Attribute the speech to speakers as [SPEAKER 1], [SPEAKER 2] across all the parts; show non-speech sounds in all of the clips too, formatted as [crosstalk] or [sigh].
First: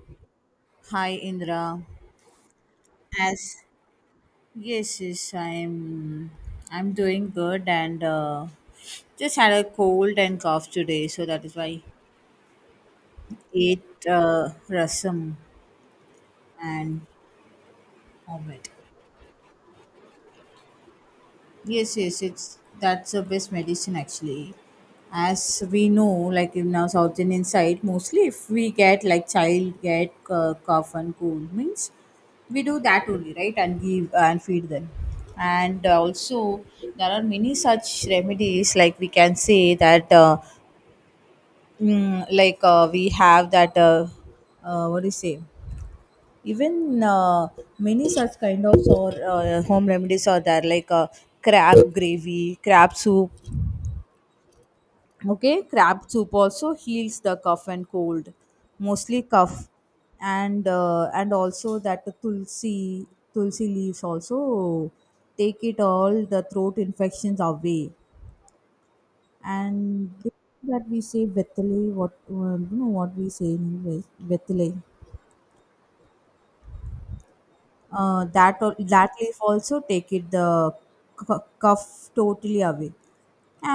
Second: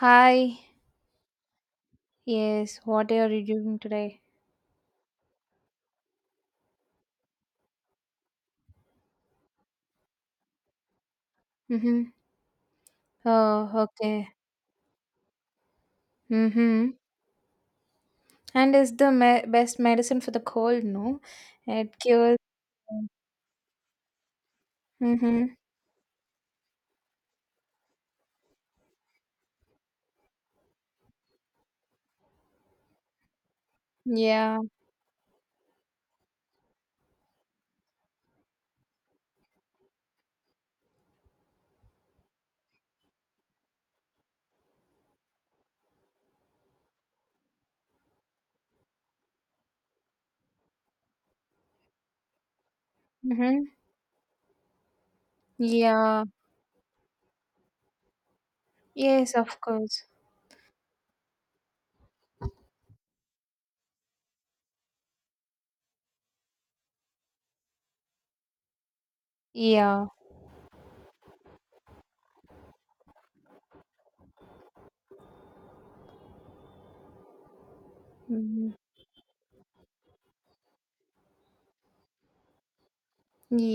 [SPEAKER 1] Hi.
[SPEAKER 2] Hi Indra.
[SPEAKER 1] Yes, what are you
[SPEAKER 2] As
[SPEAKER 1] doing today?
[SPEAKER 2] Yes, yes, I'm I'm doing good and just had a cold and cough today, so that is why I
[SPEAKER 1] Mm-hmm. Oh,
[SPEAKER 2] ate
[SPEAKER 1] okay.
[SPEAKER 2] rasam
[SPEAKER 1] Mm-hmm.
[SPEAKER 2] and omelette.
[SPEAKER 1] And it's the best medicine for the cold, no?
[SPEAKER 2] Yes,
[SPEAKER 1] It
[SPEAKER 2] yes,
[SPEAKER 1] cures.
[SPEAKER 2] it's that's the best medicine actually.
[SPEAKER 1] Mm-hmm.
[SPEAKER 2] As we know, like in our South Indian side, mostly if we get like child get cough and cold means we do that only, right? And give and
[SPEAKER 1] Yeah.
[SPEAKER 2] feed them. And also there are many such remedies. Like we can say that, like we have that. What do you say? Even many such kind of or home remedies are there like crab gravy, crab soup.
[SPEAKER 1] Mm-hmm.
[SPEAKER 2] Okay, crab
[SPEAKER 1] Yeah.
[SPEAKER 2] soup also heals the cough and cold, mostly
[SPEAKER 1] Yes, of
[SPEAKER 2] cough.
[SPEAKER 1] course.
[SPEAKER 2] And also that tulsi, leaves also take it all the throat infections away. And
[SPEAKER 1] Yeah.
[SPEAKER 2] that we say vetale, what you know what we say in English, vetale. That
[SPEAKER 1] Mm-hmm.
[SPEAKER 2] that leaf also take it the cuff totally away.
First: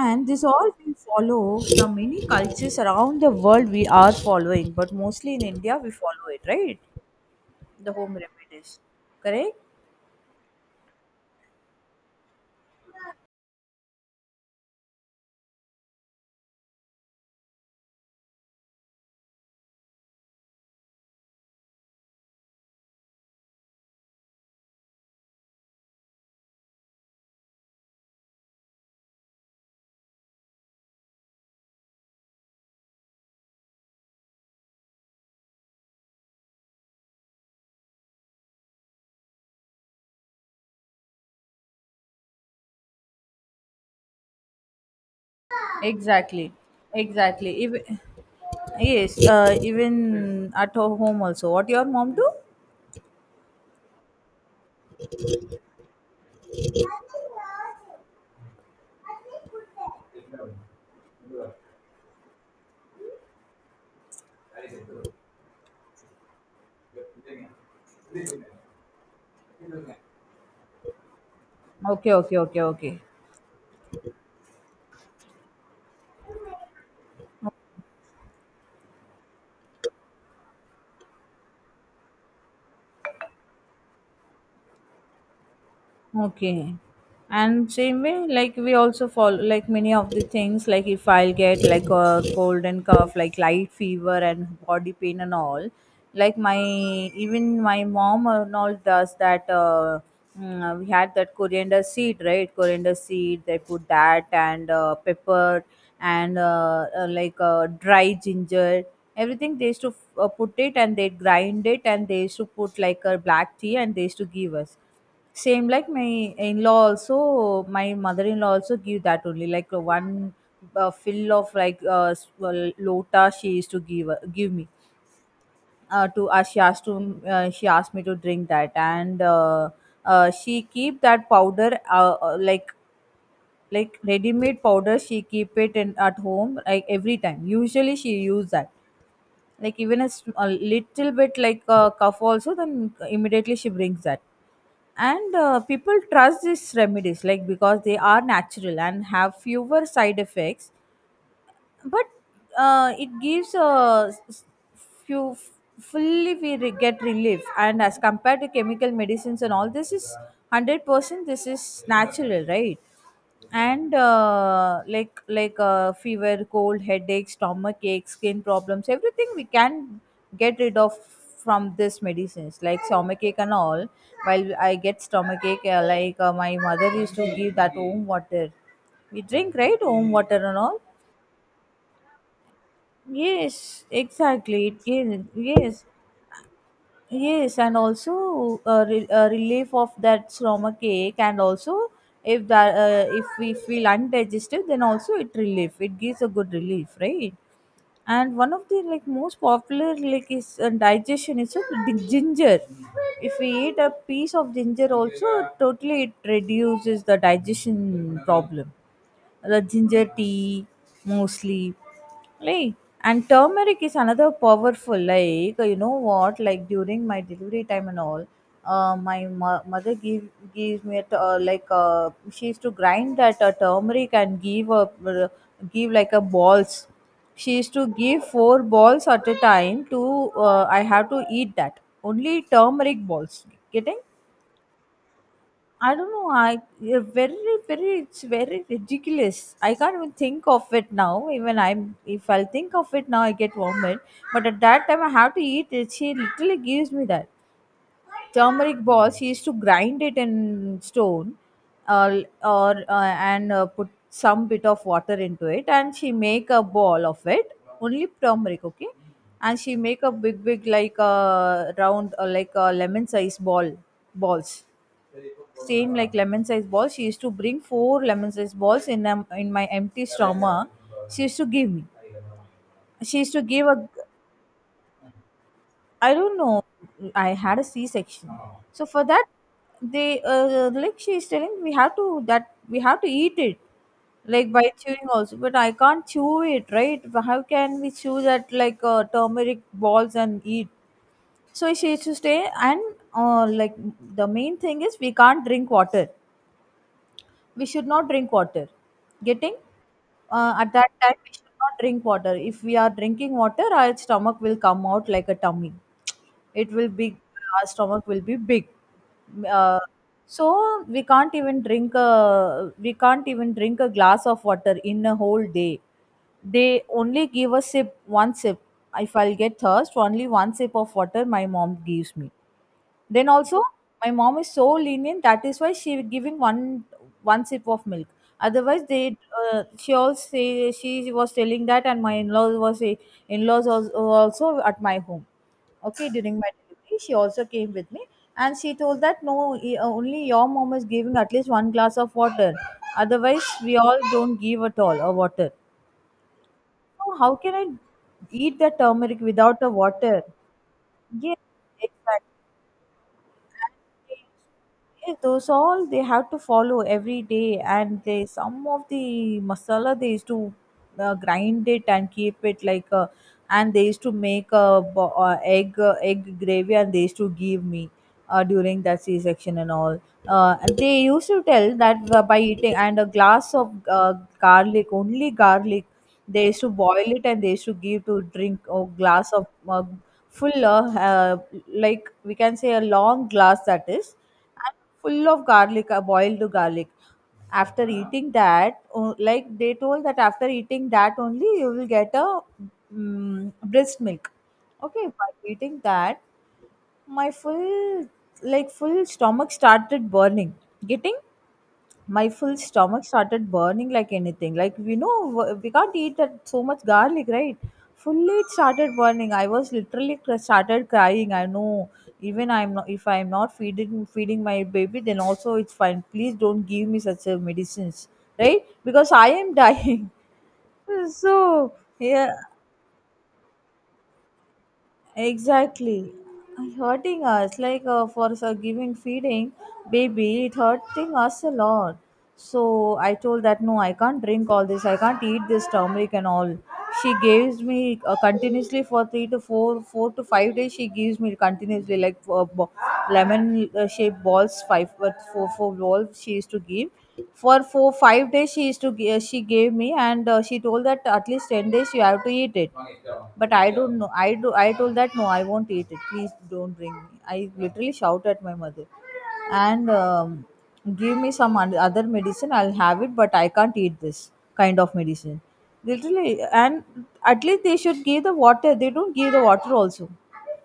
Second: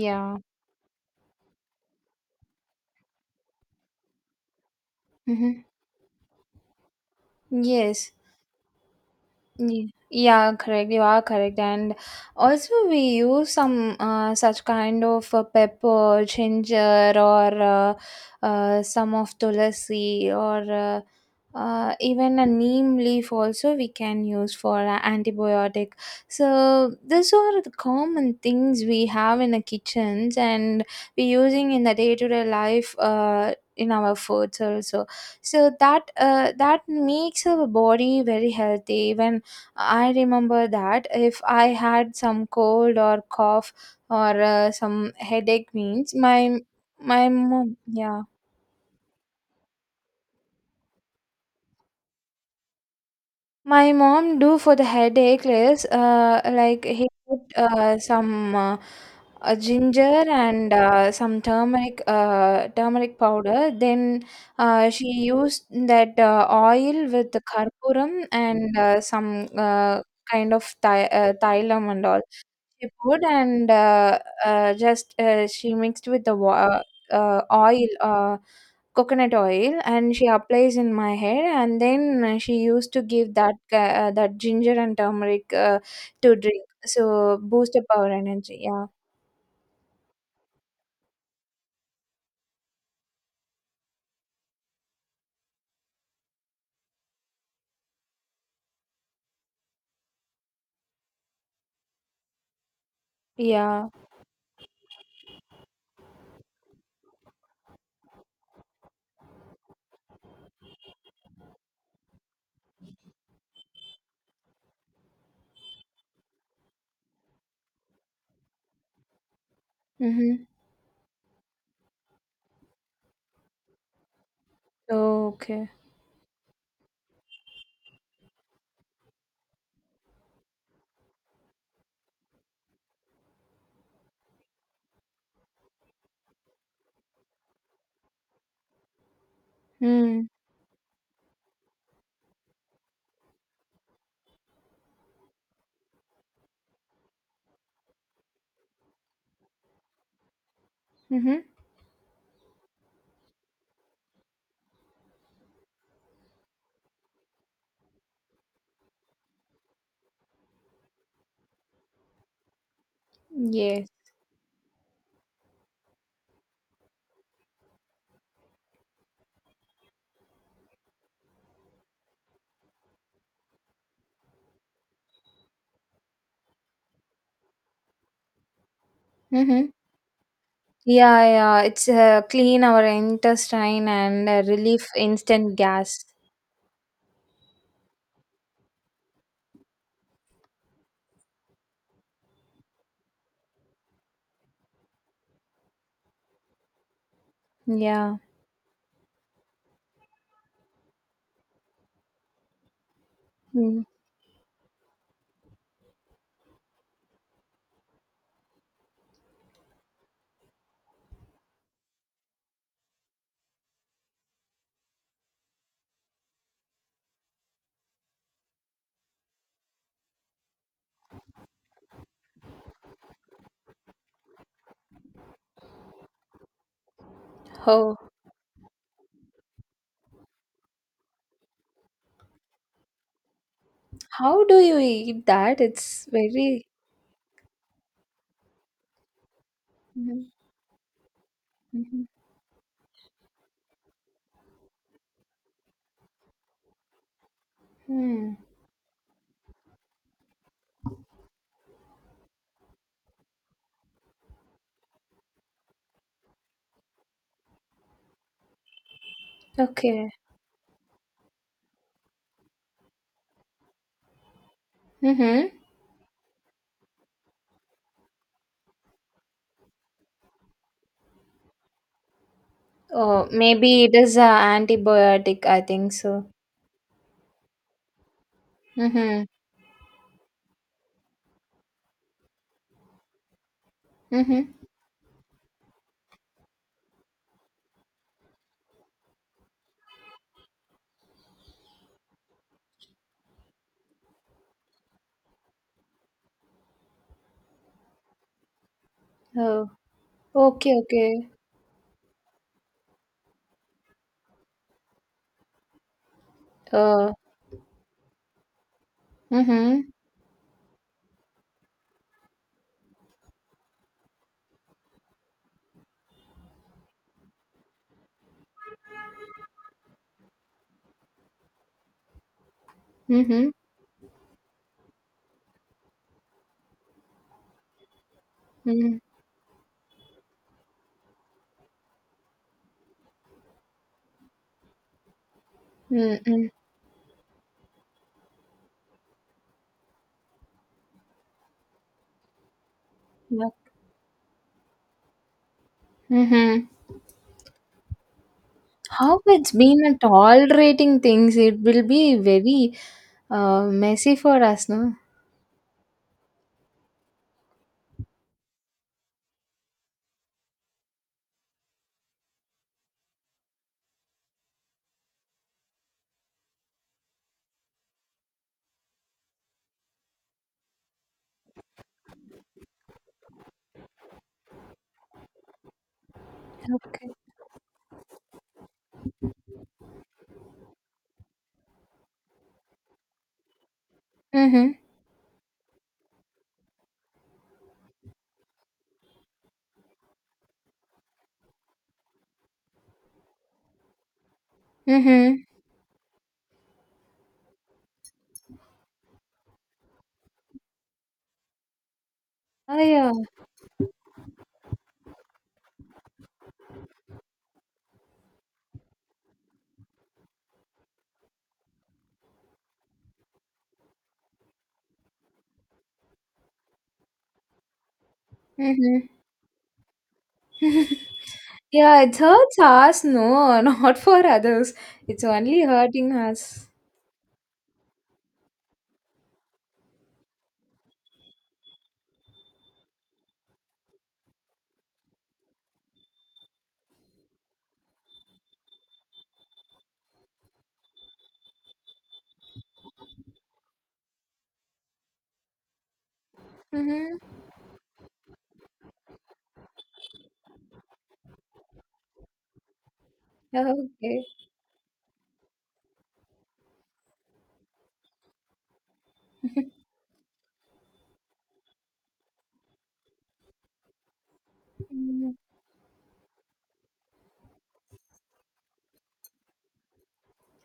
[SPEAKER 2] And this all we follow from many cultures around the world we are following, but mostly in
[SPEAKER 1] Mm-hmm.
[SPEAKER 2] India we follow it, right? The
[SPEAKER 1] Yes.
[SPEAKER 2] home remedies, correct?
[SPEAKER 1] Yeah, correct. You are correct. And also, we use some such kind of pepper, ginger, or some of tulsi, or even a neem leaf also we can use for a antibiotic. So these are the common things we have in the kitchens, and we using in the day to day life. In our foods also, so that that makes our body very healthy. When I remember that if I had some cold or cough or some headache means,
[SPEAKER 2] Exactly,
[SPEAKER 1] my
[SPEAKER 2] exactly.
[SPEAKER 1] mom, yeah,
[SPEAKER 2] Even at home also. What your mom do?
[SPEAKER 1] my mom do for the headache is like he put some ginger and some turmeric turmeric powder, then she used that oil with the karpuram and some kind of thailam and
[SPEAKER 2] Okay,
[SPEAKER 1] all.
[SPEAKER 2] okay, okay,
[SPEAKER 1] She
[SPEAKER 2] okay.
[SPEAKER 1] put and just she mixed with the oil, coconut oil, and she applies in my hair. And then she used to give that that ginger and turmeric to drink,
[SPEAKER 2] Okay.
[SPEAKER 1] so
[SPEAKER 2] And
[SPEAKER 1] boost up
[SPEAKER 2] same
[SPEAKER 1] our
[SPEAKER 2] way, like
[SPEAKER 1] energy.
[SPEAKER 2] we
[SPEAKER 1] Yeah,
[SPEAKER 2] also follow like many of the things, like if I'll get like a cold and cough, like light fever and body pain and all, like my even my mom and all does that. We had that coriander seed, right? Coriander seed, they put
[SPEAKER 1] yeah.
[SPEAKER 2] that and pepper and like dry ginger. Everything they used to put it and they grind it and they used to put like a black tea and they used to give us, same like my in-law also, my mother-in-law also give that only, like one
[SPEAKER 1] Mm-hmm.
[SPEAKER 2] fill of like well, lota she used to give, give me
[SPEAKER 1] Okay.
[SPEAKER 2] to she asked to she asked me to drink that. And she keep that powder, like ready-made powder she keep it in at home, like every time usually she use that, like even a,
[SPEAKER 1] Mm.
[SPEAKER 2] a little bit like a cough also, then immediately she brings that. And people trust these remedies like because they are natural and have fewer side effects,
[SPEAKER 1] Mm-hmm.
[SPEAKER 2] but it gives a few f- fully we get relief, and as compared to chemical medicines and all, this is 100% this is natural, right?
[SPEAKER 1] Yes.
[SPEAKER 2] And fever, cold, headache, stomach ache, skin problems, everything we can get rid of from this medicines. Like stomach ache and all, while I get stomach ache, my mother used to give that home water. We drink,
[SPEAKER 1] Mm-hmm.
[SPEAKER 2] right, home water and all.
[SPEAKER 1] Yeah, yeah. It's clean our
[SPEAKER 2] Yes,
[SPEAKER 1] intestine and
[SPEAKER 2] exactly. It
[SPEAKER 1] relief
[SPEAKER 2] is.
[SPEAKER 1] instant
[SPEAKER 2] Yes,
[SPEAKER 1] gas.
[SPEAKER 2] yes, and also a, a relief of that stomach ache. And also if that if we feel undigested, then also it relief. It gives a good relief, right?
[SPEAKER 1] Yeah.
[SPEAKER 2] And one of the like most popular like is digestion is a ginger. If we eat
[SPEAKER 1] Mm.
[SPEAKER 2] a piece of ginger, also totally it reduces the digestion problem. The ginger tea mostly, like, and turmeric is another powerful. Like, you know what? Like during my delivery time and all, my mother gives me a like she used to grind that turmeric and give a uh, give like a balls. She used to
[SPEAKER 1] Oh.
[SPEAKER 2] give four balls at a time to, I have to eat that only turmeric balls. Getting?
[SPEAKER 1] How do you eat that?
[SPEAKER 2] I
[SPEAKER 1] It's
[SPEAKER 2] don't know. I
[SPEAKER 1] very.
[SPEAKER 2] you're very, very. It's very ridiculous. I can't even
[SPEAKER 1] Mhm,
[SPEAKER 2] think of it now. Even I'm.
[SPEAKER 1] mhm.
[SPEAKER 2] If I'll think of it now, I get vomit. But at that time, I have to eat it. She literally gives me that
[SPEAKER 1] Hmm.
[SPEAKER 2] turmeric balls. He used to grind it in stone or and put some bit of water into it and she make a ball of it, only turmeric, okay. And she make
[SPEAKER 1] Okay.
[SPEAKER 2] a big big, like a round like a lemon size ball, balls,
[SPEAKER 1] Mm-hmm.
[SPEAKER 2] same like lemon size balls. She used to bring 4 lemon size balls in my empty stomach she used to give me. She
[SPEAKER 1] Oh,
[SPEAKER 2] used to give
[SPEAKER 1] maybe
[SPEAKER 2] a
[SPEAKER 1] it is a antibiotic, I think
[SPEAKER 2] I
[SPEAKER 1] so.
[SPEAKER 2] don't know. I had a C section, so for that,
[SPEAKER 1] Mm-hmm.
[SPEAKER 2] they like she is telling we have to, that we have to eat it,
[SPEAKER 1] Mm-hmm.
[SPEAKER 2] like by chewing also. But I can't chew it, right? How can we chew that, like turmeric balls and eat? So she used to stay and uh, like the main thing is we can't drink water, we should not drink water. Getting?
[SPEAKER 1] Oh,
[SPEAKER 2] At
[SPEAKER 1] okay,
[SPEAKER 2] that time
[SPEAKER 1] okay.
[SPEAKER 2] we should not drink water. If we are drinking water, our stomach will come out like a tummy. It will
[SPEAKER 1] Uh,
[SPEAKER 2] be, our stomach will be big. uh,
[SPEAKER 1] mm-hmm.
[SPEAKER 2] so we can't even drink a, we can't even drink a glass of water in a whole day. They only give a sip, one sip. If I'll get thirst, only one sip of water my mom gives me. Then
[SPEAKER 1] Mm-hmm.
[SPEAKER 2] also, my mom is so lenient. That is why she giving one, one sip of milk. Otherwise, they she also say, she was telling that, and my in laws was say, in laws also at my home. Okay, during
[SPEAKER 1] Mm-hmm.
[SPEAKER 2] my delivery, she also came with me, and she told that no, only your mom is giving at least one glass of water. Otherwise, we all don't give at all a water.
[SPEAKER 1] Mm-hmm.
[SPEAKER 2] So how can I eat the turmeric
[SPEAKER 1] How it's
[SPEAKER 2] without the
[SPEAKER 1] been a
[SPEAKER 2] water?
[SPEAKER 1] tolerating things,
[SPEAKER 2] Yes,
[SPEAKER 1] it will be
[SPEAKER 2] exactly.
[SPEAKER 1] very messy for us, no?
[SPEAKER 2] Yes, those all they have to follow every day, and they some of the masala they used to grind it and keep it, like, and they used to make a egg, egg gravy, and they used to give me during that C section and all. And they used to tell that by eating and a glass of garlic, only garlic, they used to
[SPEAKER 1] Okay.
[SPEAKER 2] boil it and they used to give to drink a glass of full of like we can say a long glass, that is, and
[SPEAKER 1] Mm-hmm.
[SPEAKER 2] full of garlic, boiled garlic. After eating that like they told that after eating that only you will get a, mm, breast milk. Okay, by
[SPEAKER 1] Mm-hmm.
[SPEAKER 2] eating that my full, like full stomach started burning. Getting? My full
[SPEAKER 1] Oh,
[SPEAKER 2] stomach
[SPEAKER 1] yeah.
[SPEAKER 2] started burning like anything. Like we know, we can't eat that so much garlic, right? Fully it started burning. I was literally started crying. I know, even I'm not if I'm not feeding my baby, then also it's fine. Please don't give me such a medicines, right,
[SPEAKER 1] Mm-hmm.
[SPEAKER 2] because I am dying.
[SPEAKER 1] [laughs]
[SPEAKER 2] [laughs] So
[SPEAKER 1] Yeah, it
[SPEAKER 2] yeah.
[SPEAKER 1] hurts us, no, [laughs] not for others. It's only hurting
[SPEAKER 2] Exactly.
[SPEAKER 1] us.
[SPEAKER 2] Hurting us, like for giving feeding baby, it hurting us a lot. So I told that no, I can't drink all this. I can't eat this turmeric and all. She gives me continuously for three to four, 4 to 5 days. She gives me continuously, like lemon shaped balls, 5, but four, balls she used to
[SPEAKER 1] Mm-hmm.
[SPEAKER 2] give for 4, 5 days. She used to she gave me and she told that at least 10 days you have to eat it, but I don't know.
[SPEAKER 1] Okay.
[SPEAKER 2] I do. I told that no, I won't eat it. Please don't bring me. I literally shout at my mother, and
[SPEAKER 1] [laughs]
[SPEAKER 2] give me some other medicine. I'll have it, but I can't eat this kind of
[SPEAKER 1] Mm.
[SPEAKER 2] medicine. Literally, and at least they should give the water. They don't give the water also.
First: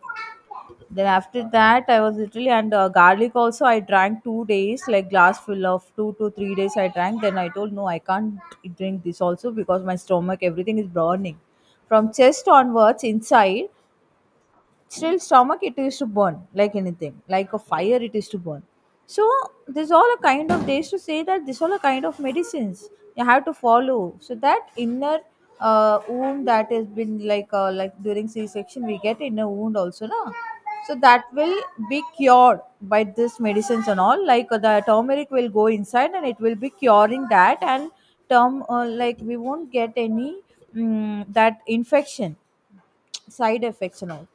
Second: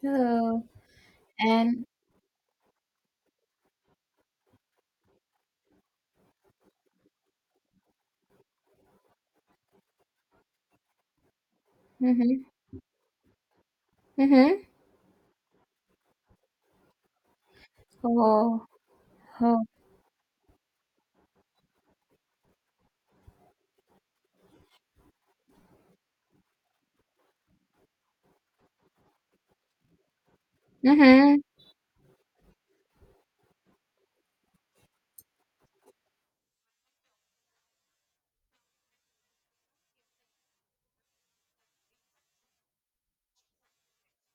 [SPEAKER 1] Oh,
[SPEAKER 2] Then after that,
[SPEAKER 1] and
[SPEAKER 2] I was literally and garlic also. I drank 2 days, like glass full of 2 to 3 days. I drank. Then I told no, I can't drink this also because my stomach everything is burning. From
[SPEAKER 1] mm-hmm.
[SPEAKER 2] chest onwards, inside
[SPEAKER 1] Mm-hmm.
[SPEAKER 2] still stomach it is to burn like anything, like a fire it is to burn.
[SPEAKER 1] Oh,
[SPEAKER 2] So
[SPEAKER 1] oh.
[SPEAKER 2] there's all a kind of, they used to say that this all a kind of medicines you have to follow, so that inner wound that has been, like during c-section we get inner wound also, no? So that
[SPEAKER 1] Mm-hmm.
[SPEAKER 2] will be cured by this medicines and all, like the turmeric will go inside and it will be curing that. And term like we won't get any, that infection, side effects and all.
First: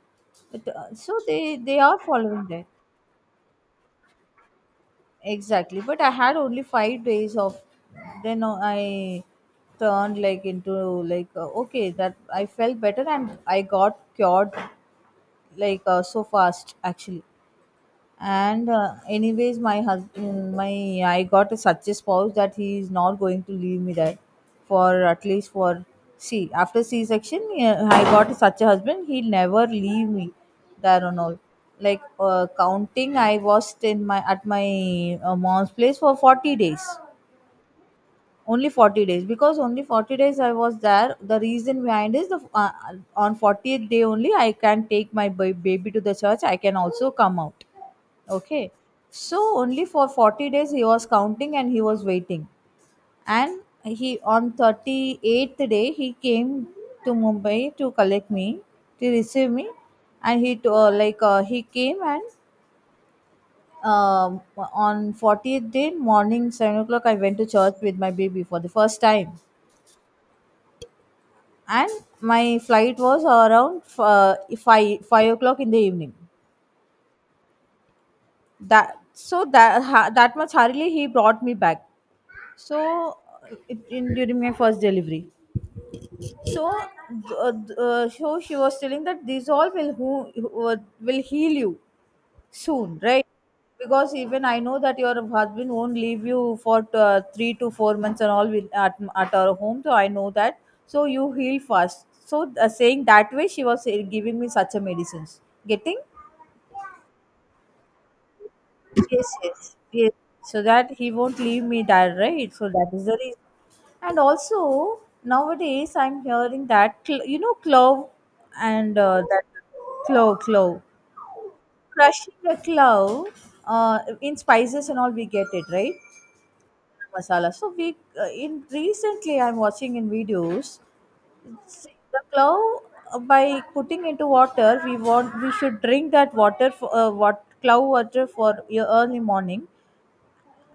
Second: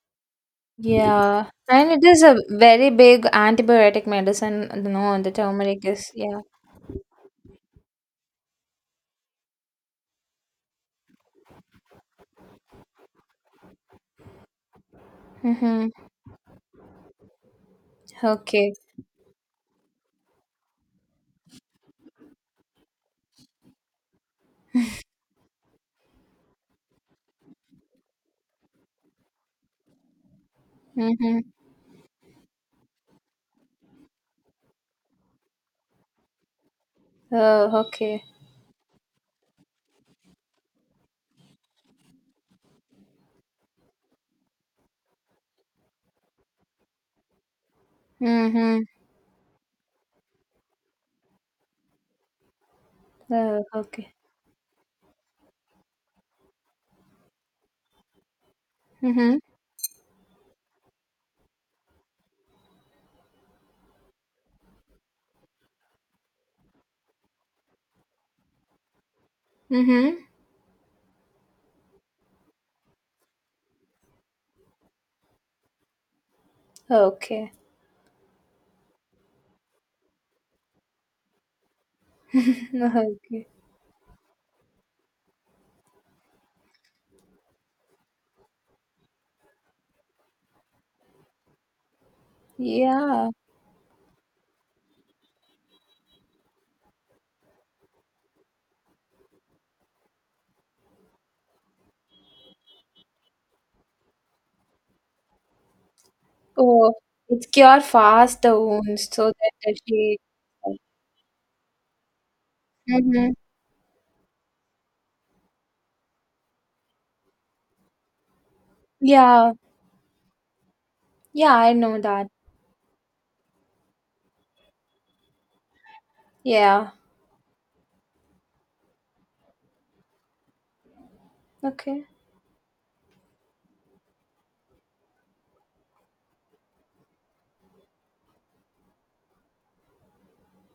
[SPEAKER 2] But, so
[SPEAKER 1] Yeah.
[SPEAKER 2] they
[SPEAKER 1] And
[SPEAKER 2] are
[SPEAKER 1] it is a
[SPEAKER 2] following that
[SPEAKER 1] very big antibiotic medicine. No, the
[SPEAKER 2] exactly.
[SPEAKER 1] turmeric
[SPEAKER 2] But I
[SPEAKER 1] is,
[SPEAKER 2] had
[SPEAKER 1] yeah.
[SPEAKER 2] only 5 days of. Then I turned like into like, okay that I felt better and I got cured
[SPEAKER 1] Mm-hmm.
[SPEAKER 2] so fast, actually. And
[SPEAKER 1] Okay.
[SPEAKER 2] anyways, my husband my I got a such a spouse that he is not going to leave me there for at least for, see, after c section. Yeah, I got such a husband, he'll never leave me there and all.
[SPEAKER 1] Mm-hmm.
[SPEAKER 2] Counting, I was in my, at my mom's place for 40 days.
[SPEAKER 1] Oh, okay.
[SPEAKER 2] Only 40 days, because only 40 days I was there. The reason behind is the, on 40th day only I can take my baby to the church. I can also come out. Okay.
[SPEAKER 1] Mm-hmm.
[SPEAKER 2] So only for 40 days he was counting and he was waiting, and
[SPEAKER 1] Oh, okay.
[SPEAKER 2] he on 38th day he came to Mumbai to collect me, to
[SPEAKER 1] Mm-hmm.
[SPEAKER 2] receive me. And he to, like he came. And um on 40th day morning 7 o'clock I went to church with my baby for the first time.
[SPEAKER 1] Mm-hmm.
[SPEAKER 2] And my flight was around 5 5 o'clock in the evening.
[SPEAKER 1] Okay.
[SPEAKER 2] That, so that, that much hurriedly he brought me back.
[SPEAKER 1] [laughs]
[SPEAKER 2] So
[SPEAKER 1] Okay.
[SPEAKER 2] during my first delivery. So, uh, so she was telling that, these all will, who will heal you soon, right?
[SPEAKER 1] Yeah.
[SPEAKER 2] Because even I know that your husband won't leave you for 3 to 4 months and all with, at our home. So I know that. So you heal fast. So saying that way, she was giving me such a medicines. Getting?
[SPEAKER 1] Oh, it's cure fast the wounds so
[SPEAKER 2] Yes,
[SPEAKER 1] that
[SPEAKER 2] yes.
[SPEAKER 1] the
[SPEAKER 2] Yes.
[SPEAKER 1] she.
[SPEAKER 2] So that he won't leave me that, right? So that is the
[SPEAKER 1] Mm-hmm.
[SPEAKER 2] reason. And also, nowadays, I'm hearing that, clove, and that
[SPEAKER 1] Yeah,
[SPEAKER 2] clove.
[SPEAKER 1] yeah, I know that.
[SPEAKER 2] Crushing the clove in spices and all we get it, right?
[SPEAKER 1] Yeah.
[SPEAKER 2] Masala, so we, in recently I'm watching in videos. See,
[SPEAKER 1] Okay.
[SPEAKER 2] the clove, by putting into water, we should drink that water for, what, clove water for your early morning.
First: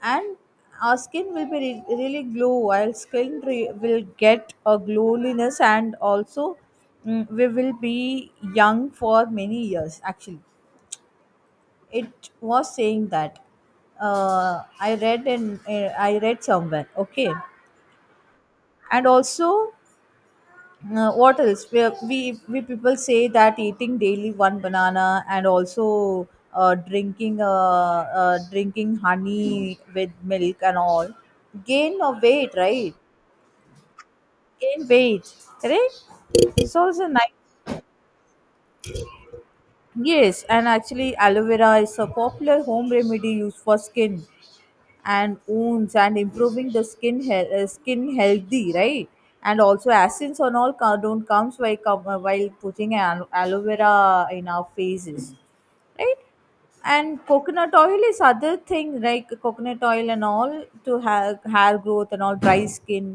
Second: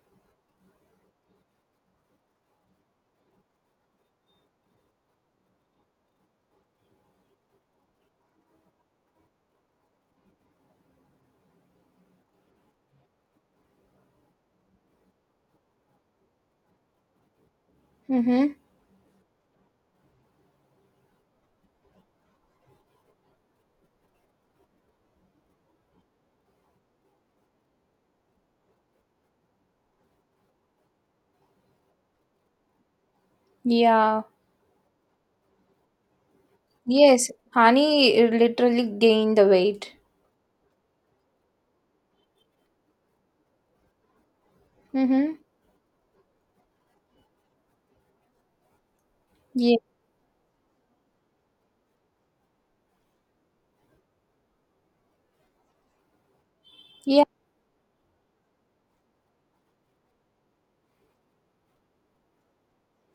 [SPEAKER 2] And our skin will be really glow, while skin will get a glowiness, and also we will be young for many years, actually. It was saying that. I read somewhere. Okay.
[SPEAKER 1] Mm-hmm.
[SPEAKER 2] And also, what else? We people say that eating daily one banana, and also uh, drinking uh, drinking honey with milk and all, gain of weight, right?
[SPEAKER 1] Yeah.
[SPEAKER 2] Gain weight, right? It's also nice.
[SPEAKER 1] Yes, honey literally gained the weight.
[SPEAKER 2] Yes. And actually, aloe vera is a popular home remedy used for skin
[SPEAKER 1] Mm-hmm.
[SPEAKER 2] and wounds, and improving the skin skin healthy, right? And
[SPEAKER 1] Yeah.
[SPEAKER 2] also, acids on all don't comes while while putting an aloe vera in our faces, right? And
[SPEAKER 1] Yeah.
[SPEAKER 2] coconut oil is other thing, like coconut oil and all, to have hair growth and all, dry skin,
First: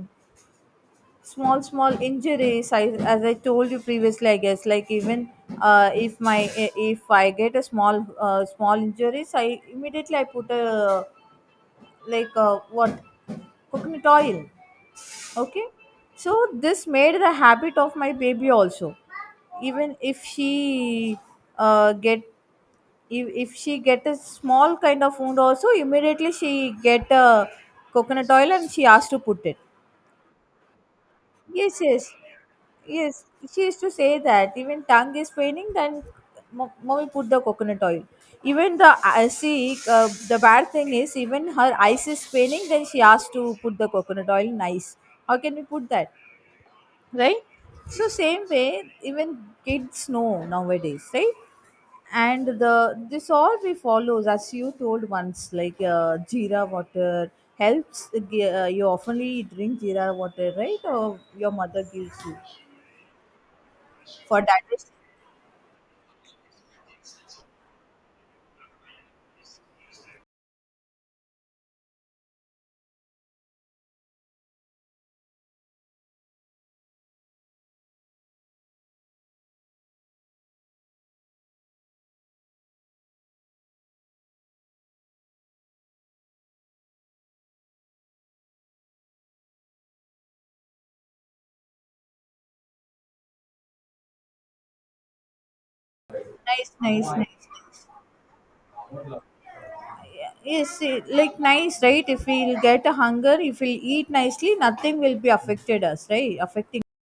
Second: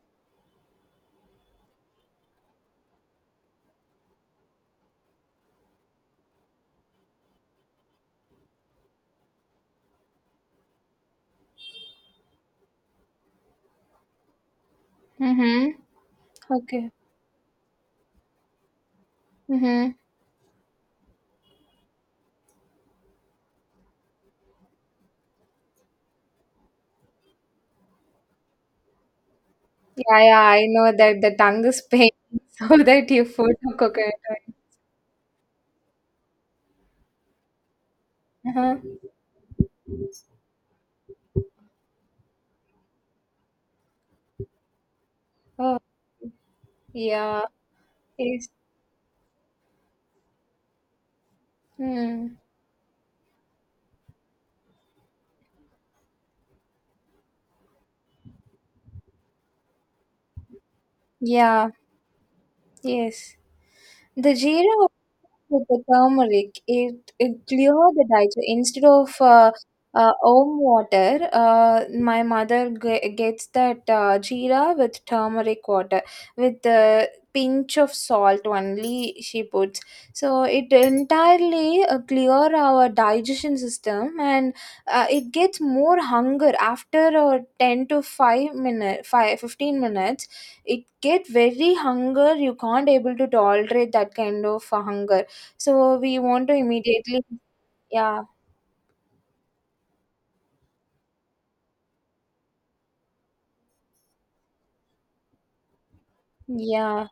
[SPEAKER 2] small small injuries. As I told you previously, I guess, like, even, if my if I get a small injuries, I immediately I put a, like a, what, coconut oil. Okay.
[SPEAKER 1] Mm-hmm.
[SPEAKER 2] So this
[SPEAKER 1] Okay.
[SPEAKER 2] made the habit of my baby also.
[SPEAKER 1] Mm-hmm.
[SPEAKER 2] Even if she get, if she get a small kind of wound also, immediately she get a coconut oil, and she asked to put it.
[SPEAKER 1] Yeah, yeah, I know that the tongue
[SPEAKER 2] Yes,
[SPEAKER 1] is pain
[SPEAKER 2] yes,
[SPEAKER 1] [laughs] so that
[SPEAKER 2] yes.
[SPEAKER 1] you food
[SPEAKER 2] She
[SPEAKER 1] the
[SPEAKER 2] used to
[SPEAKER 1] coconut
[SPEAKER 2] say that,
[SPEAKER 1] oil.
[SPEAKER 2] even tongue is paining, then mommy put the coconut oil. Even
[SPEAKER 1] Uh-huh.
[SPEAKER 2] the, see, the bad thing is, even her eyes is paining, then she asked to put the coconut oil. Nice. How can we
[SPEAKER 1] Oh,
[SPEAKER 2] put that, right?
[SPEAKER 1] yeah.
[SPEAKER 2] So same
[SPEAKER 1] Yes.
[SPEAKER 2] way, even kids know nowadays, right?
[SPEAKER 1] Mm.
[SPEAKER 2] And the this all we follows, as you told once, like jeera water helps. You oftenly drink jeera water, right? Or your
[SPEAKER 1] Yeah.
[SPEAKER 2] mother gives you
[SPEAKER 1] Yes. The
[SPEAKER 2] for that, is,
[SPEAKER 1] jeera with the turmeric, it clear the digestion. Instead of om water, my mother gets that jeera with turmeric water, with the pinch of salt only she puts. So it entirely clear our digestion system, and it gets more hunger after 10 to 5 minute, 5, 15 minutes. It get very hunger. You can't able to tolerate that kind of hunger, so we want to
[SPEAKER 2] nice, nice,
[SPEAKER 1] immediately,
[SPEAKER 2] nice.
[SPEAKER 1] yeah,
[SPEAKER 2] Yes, like nice, right? If we'll get a hunger, if we'll eat nicely, nothing will be affected us, right? Affecting.
[SPEAKER 1] yeah.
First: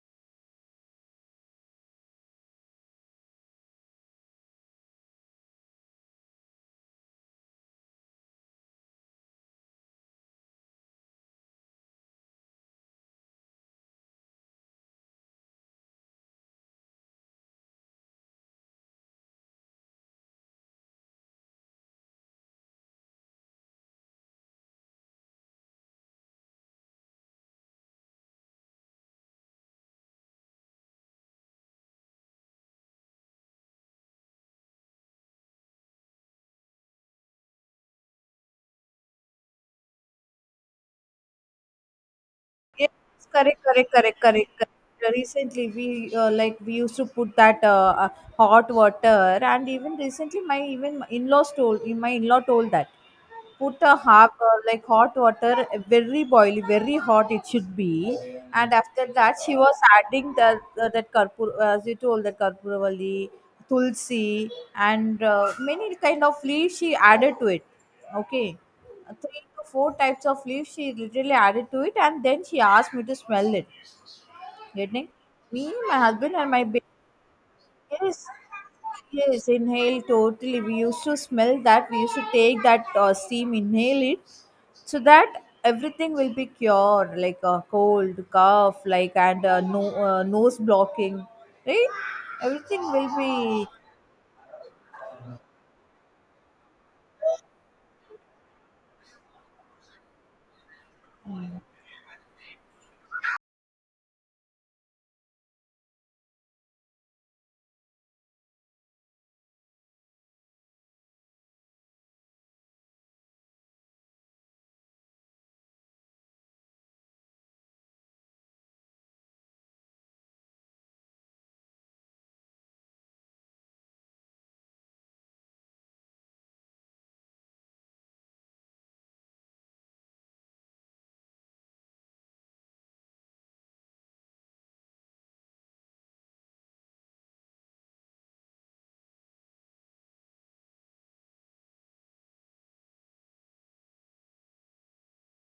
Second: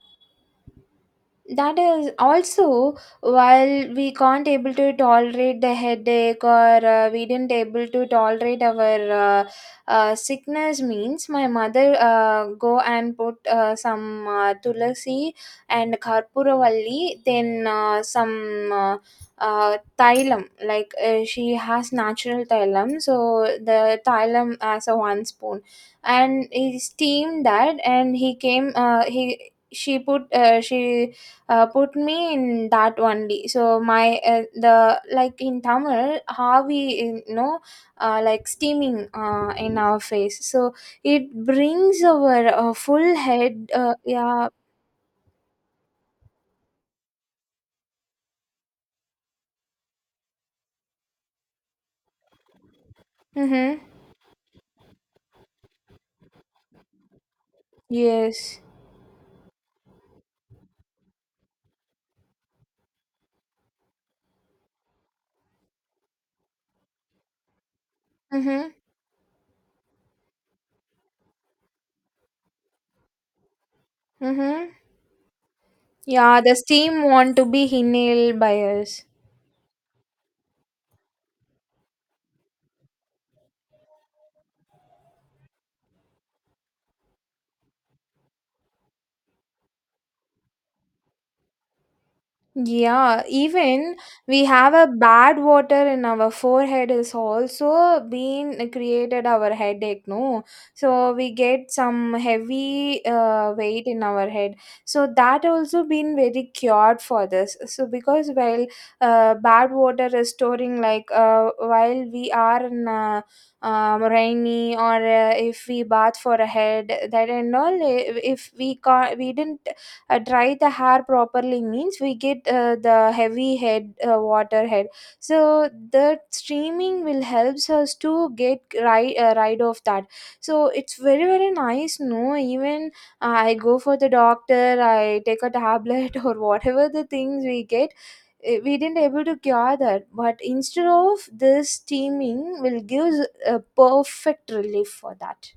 [SPEAKER 1] That is also while we can't able to tolerate the headache, or we didn't able to tolerate our sickness means my mother go and put some tulasi and karpuravalli, then some thailam, like she has natural thailam. So the thailam as a one spoon, and he steamed that, and he came he she put me in that only, so my the, like in Tamil how we, like steaming in our face, so it brings our
[SPEAKER 2] Yes,
[SPEAKER 1] full
[SPEAKER 2] correct,
[SPEAKER 1] head
[SPEAKER 2] correct, correct,
[SPEAKER 1] yeah.
[SPEAKER 2] correct, correct. Recently, we, we used to put that hot water, and even recently, my even in-laws told, my in-law told that,
[SPEAKER 1] Mm-hmm.
[SPEAKER 2] put a half, like hot water, very boily, very hot it should be.
[SPEAKER 1] Yes.
[SPEAKER 2] And after that she was adding the, that karpur, as you told, that karpuravali, tulsi, and many kind of leaves she added to it. Okay.
[SPEAKER 1] Mm-hmm.
[SPEAKER 2] Three to four types of leaves she literally added to it, and then she asked me to smell it.
[SPEAKER 1] Mm-hmm.
[SPEAKER 2] Getting? Me, my husband,
[SPEAKER 1] Yeah,
[SPEAKER 2] and
[SPEAKER 1] the
[SPEAKER 2] my baby.
[SPEAKER 1] steam want to be
[SPEAKER 2] Yes,
[SPEAKER 1] inhaled by us.
[SPEAKER 2] yes, inhale totally, we used to smell that, we used to take that steam, inhale it, so that everything will be cured, like a cold, cough, like, and no nose blocking, right? Everything will
[SPEAKER 1] Yeah,
[SPEAKER 2] be.
[SPEAKER 1] even we have a bad water in our forehead is also been created our headache, no? So we get some heavy weight in our head. So that also been very cured for this. So because while bad water is storing, like while we are in rainy, or if we bath for a head that and all, eh, if we didn't dry the hair properly means we get the heavy head water head. So the streaming will helps us to get right off that. So it's very very nice, no, even I go for the doctor, I take a tablet [laughs] or whatever the things we get, eh, we didn't able to cure that. But instead of this, steaming will give a perfect relief for that.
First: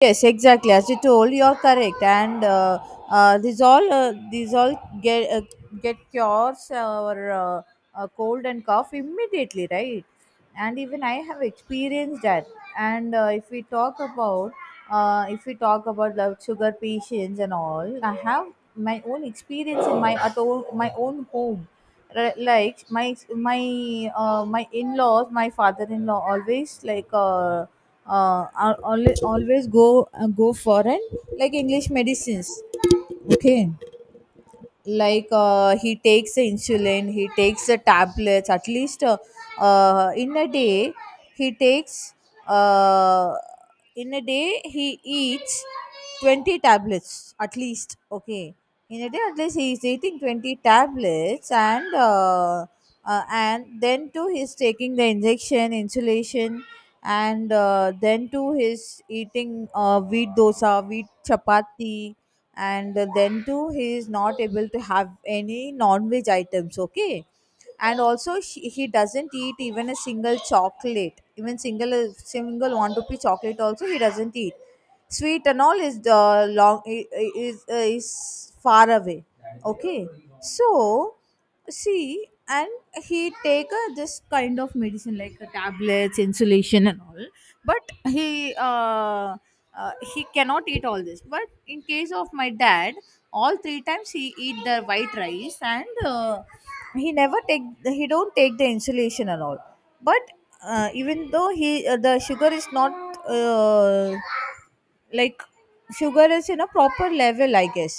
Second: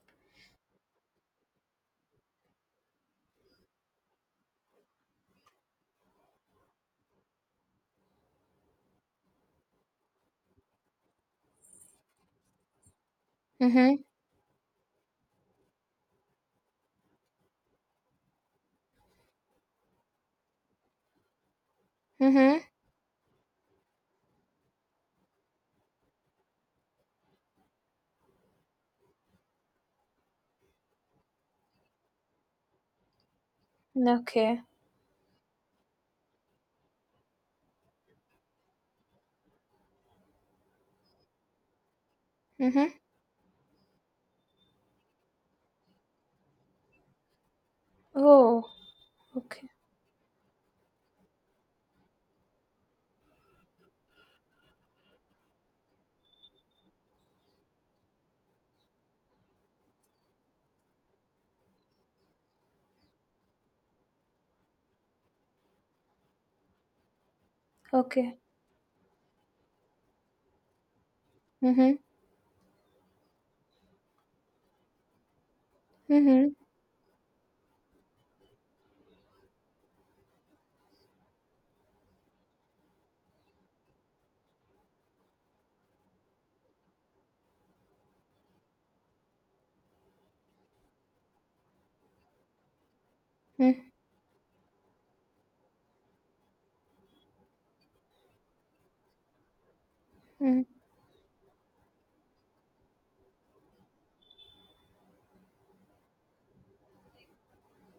[SPEAKER 2] Yes, exactly. As you told, you're correct. And these all, these all get, get cures, or cold and cough immediately, right? And even I have experienced that. And
[SPEAKER 1] Mm-hmm.
[SPEAKER 2] if we talk about the sugar patients and all, I have my own experience, in my at own, my own home.
[SPEAKER 1] Mm-hmm.
[SPEAKER 2] Like my in laws, my father in law always, like. Always go, go for an, like, english medicines. Okay.
[SPEAKER 1] Okay.
[SPEAKER 2] Like he takes the insulin, he takes the tablets at least, in a day he takes,
[SPEAKER 1] Mm-hmm.
[SPEAKER 2] uh, in a day he eats 20 tablets at least.
[SPEAKER 1] Oh,
[SPEAKER 2] Okay. In a day at least
[SPEAKER 1] okay.
[SPEAKER 2] he is eating 20 tablets. And and then too he's taking the injection insulation. And then too he's eating wheat dosa, wheat chapati. And then too he is not able to have any non-veg items. Okay. And
[SPEAKER 1] Okay.
[SPEAKER 2] also, he doesn't eat even a single chocolate, even single
[SPEAKER 1] Mhm.
[SPEAKER 2] single one rupee chocolate also he doesn't eat. Sweet and all is the
[SPEAKER 1] Mhm.
[SPEAKER 2] long, is far away. Okay. So, see, and he take this kind of medicine, like a tablets, insulation and all. But he cannot eat all this. But in case of my dad, all three
[SPEAKER 1] Mhm.
[SPEAKER 2] times he eat the white rice, and he never take, he don't take the insulation and all. But,
[SPEAKER 1] Mhm.
[SPEAKER 2] even though he, the sugar is not, uh, like, sugar is in a proper level, I guess.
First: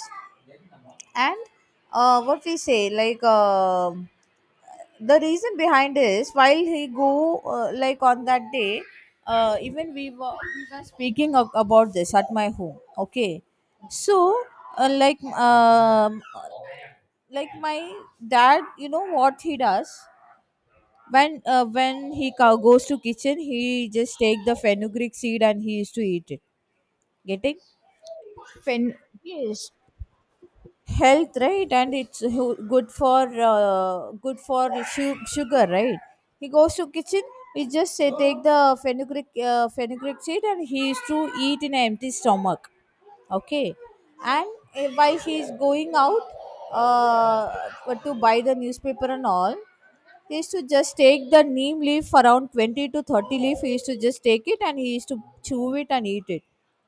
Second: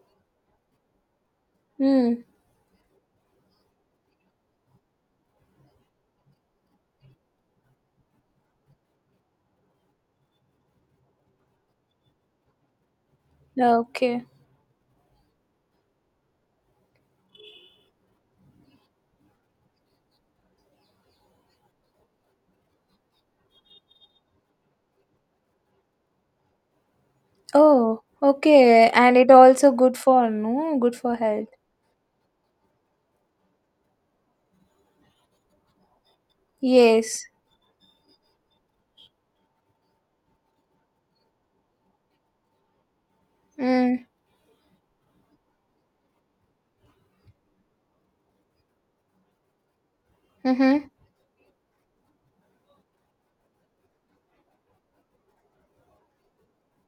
[SPEAKER 2] And,
[SPEAKER 1] Mm.
[SPEAKER 2] what we say, like, the reason behind is, while he go, like on that day, even we were, speaking about this at my home. Okay.
[SPEAKER 1] Okay.
[SPEAKER 2] So, uh, like um, like my dad, you know what he does? When, he goes to kitchen, he just take the fenugreek seed and he used to eat it. Getting?
[SPEAKER 1] Oh, okay.
[SPEAKER 2] Fen
[SPEAKER 1] And it
[SPEAKER 2] Yes,
[SPEAKER 1] also good for, no, good for
[SPEAKER 2] health,
[SPEAKER 1] health.
[SPEAKER 2] right? And it's good for, good for sugar, right? He goes to kitchen,
[SPEAKER 1] Yes.
[SPEAKER 2] he just say take the fenugreek seed, and he is to eat in an empty stomach. Okay.
[SPEAKER 1] Mm.
[SPEAKER 2] And, while he is going out, to buy the newspaper and all, he used to
[SPEAKER 1] Mhm.
[SPEAKER 2] just take the neem leaf around 20 to 30 leaf, he used to just take it and he used to chew it and eat it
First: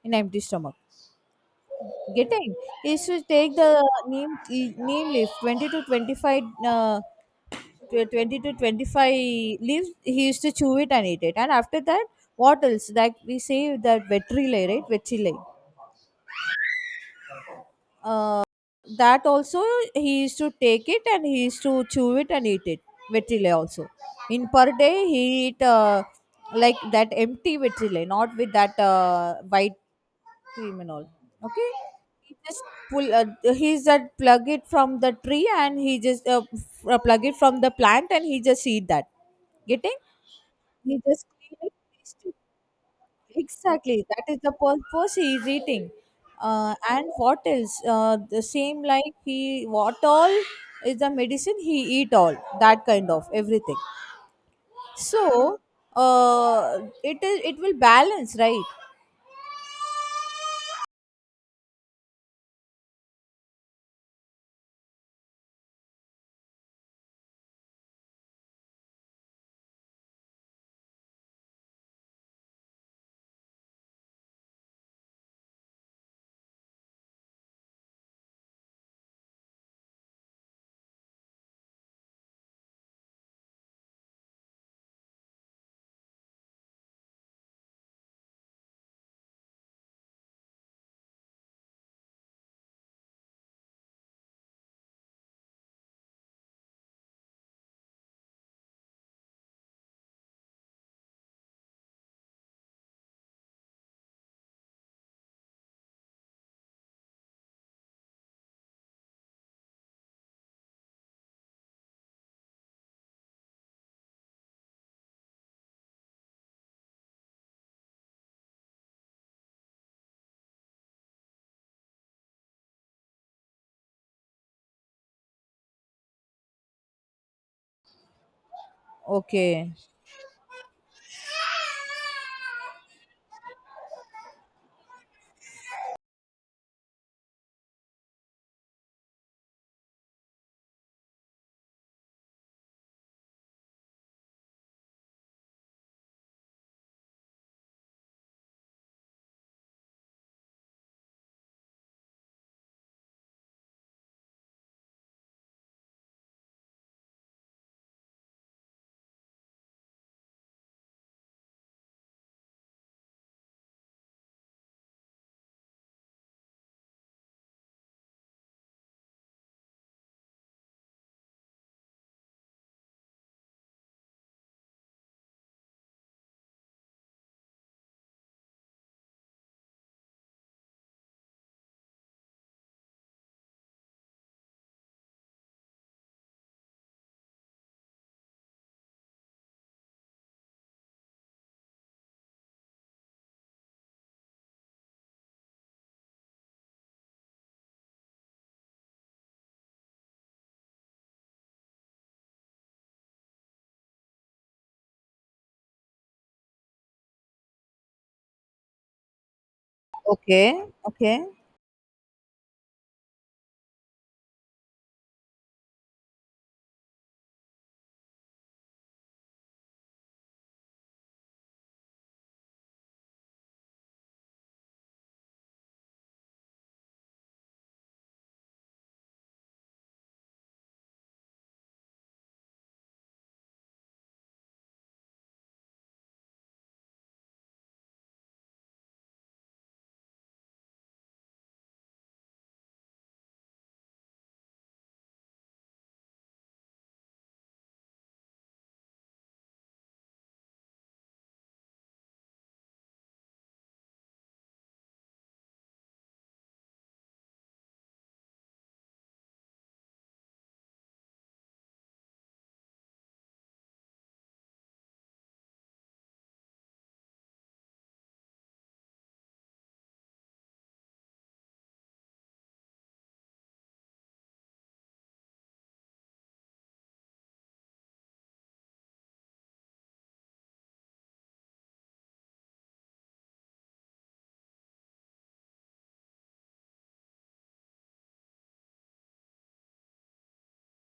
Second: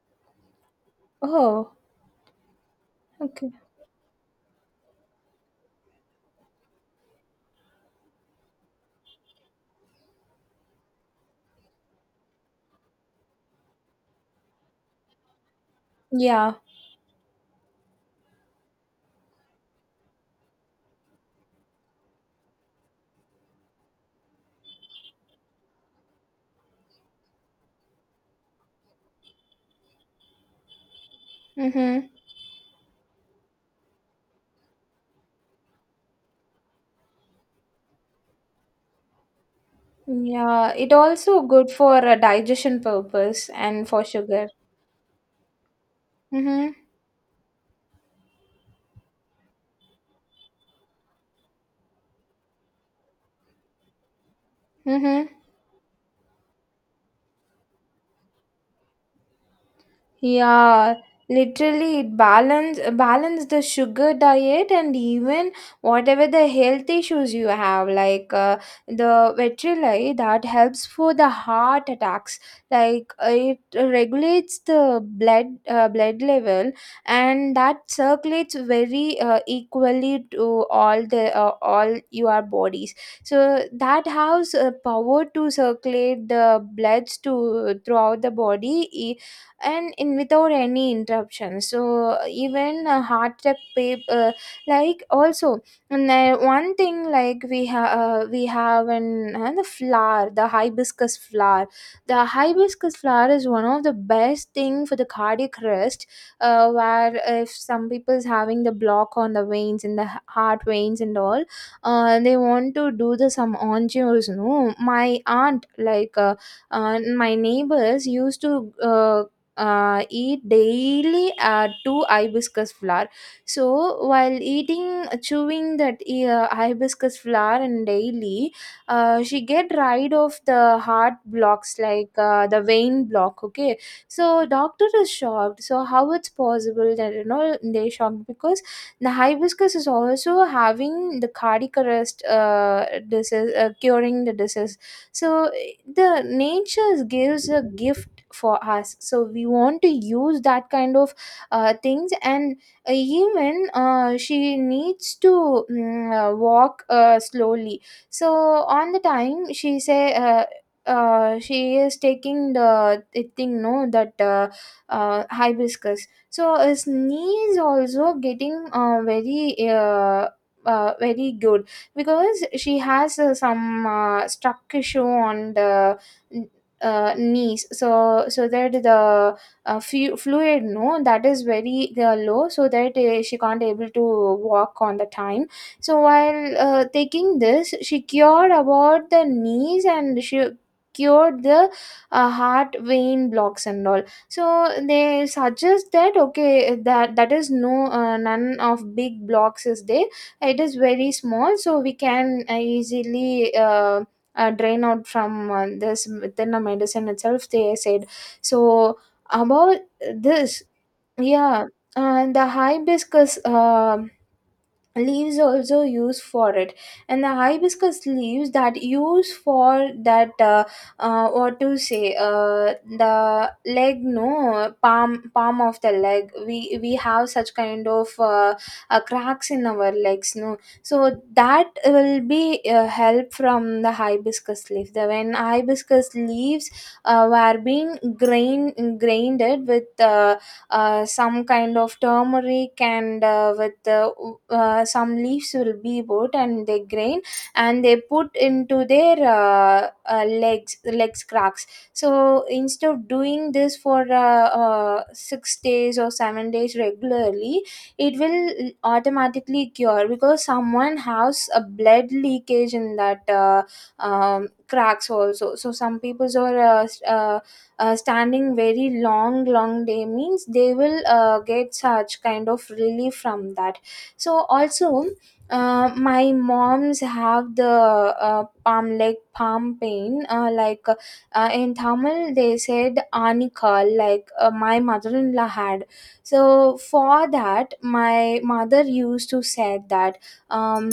[SPEAKER 2] in empty stomach.
[SPEAKER 1] Oh,
[SPEAKER 2] Getting, is to
[SPEAKER 1] okay.
[SPEAKER 2] take the neem, neem leaf 20 to 25, 20 to 25 leaves he used to chew it and eat it. And after that, what else, like, we say that vetri, right? Vetri,
[SPEAKER 1] Yeah.
[SPEAKER 2] that also he used to take it and he used to chew it and eat it. Vetrile also, in per day he eat, like, that empty vetrile, not with that white cream and all. Okay.
[SPEAKER 1] Mhm.
[SPEAKER 2] He just pull he's that plug it from the tree, and he just plug it from the plant, and he just eat that. Getting?
[SPEAKER 1] Yeah, it
[SPEAKER 2] He just
[SPEAKER 1] also
[SPEAKER 2] clean
[SPEAKER 1] good
[SPEAKER 2] it,
[SPEAKER 1] for a
[SPEAKER 2] taste it.
[SPEAKER 1] digestion purpose and for
[SPEAKER 2] Exactly, that is
[SPEAKER 1] sugar.
[SPEAKER 2] the purpose he is eating.
[SPEAKER 1] Mhm.
[SPEAKER 2] And what else? The same, like, he, what all is the medicine he eat, all that kind of everything.
[SPEAKER 1] Mhm.
[SPEAKER 2] So, it will balance, right?
[SPEAKER 1] Yeah, literally it balance the sugar diet. And even whatever the health issues you have, like the Vetrolite, that helps for the heart attacks. Like it regulates the blood level, and that circulates very equally to all your bodies. So that has a power to circulate the bloods to throughout the body and in without any interruption. So even a heart attack like also. And then one thing, like we have an the flower, the hibiscus flower. The hibiscus flower is one of the best thing for the cardiac rest, where if some people's having the block on the veins in the heart veins and all, they want to do the some angios, no. My aunt, like my neighbors used to eat daily two hibiscus flower. So while eating, chewing that hibiscus flower, and daily, she get
[SPEAKER 2] Okay,
[SPEAKER 1] rid of the heart blocks, like the vein block. Okay, so doctor is shocked. So how it's possible? That they shocked, because the hibiscus is also having the cardiac arrest disease, curing the disease. So the nature gives a gift for us, so we want to use that kind of things. And even she needs to walk slowly, so on the time she say she is taking the thing, no, that hibiscus. So his knee is also getting very very good, because she has some stuck issue on the knees. So that the fluid, no, that is very low. So that she can't able to walk on the time. So while taking this, she cured about the knees, and she cured the heart vein blocks and all. So they suggest that okay, that is no none of big blocks is there. It is very small, so we can easily drain out from this within a medicine itself, they said. So about
[SPEAKER 2] okay,
[SPEAKER 1] this,
[SPEAKER 2] okay.
[SPEAKER 1] yeah. And the hibiscus, um, leaves also used for it. And the hibiscus leaves that use for that, what to say, the leg, no, palm of the leg, we have such kind of cracks in our legs, no. So that will be help from the hibiscus leaf. The When hibiscus leaves were being grained with. Some kind of turmeric, and with some leaves will be put, and they grain, and they put into their legs cracks. So instead of doing this for 6 days or 7 days regularly, it will automatically cure. Because someone has a blood leakage in that cracks also, so some people's are standing very long long day means, they will get such kind of relief from that. So also my moms have the palm leg palm pain, like in Tamil they said anika, like my mother-in-law had. So for that, my mother used to said that, um,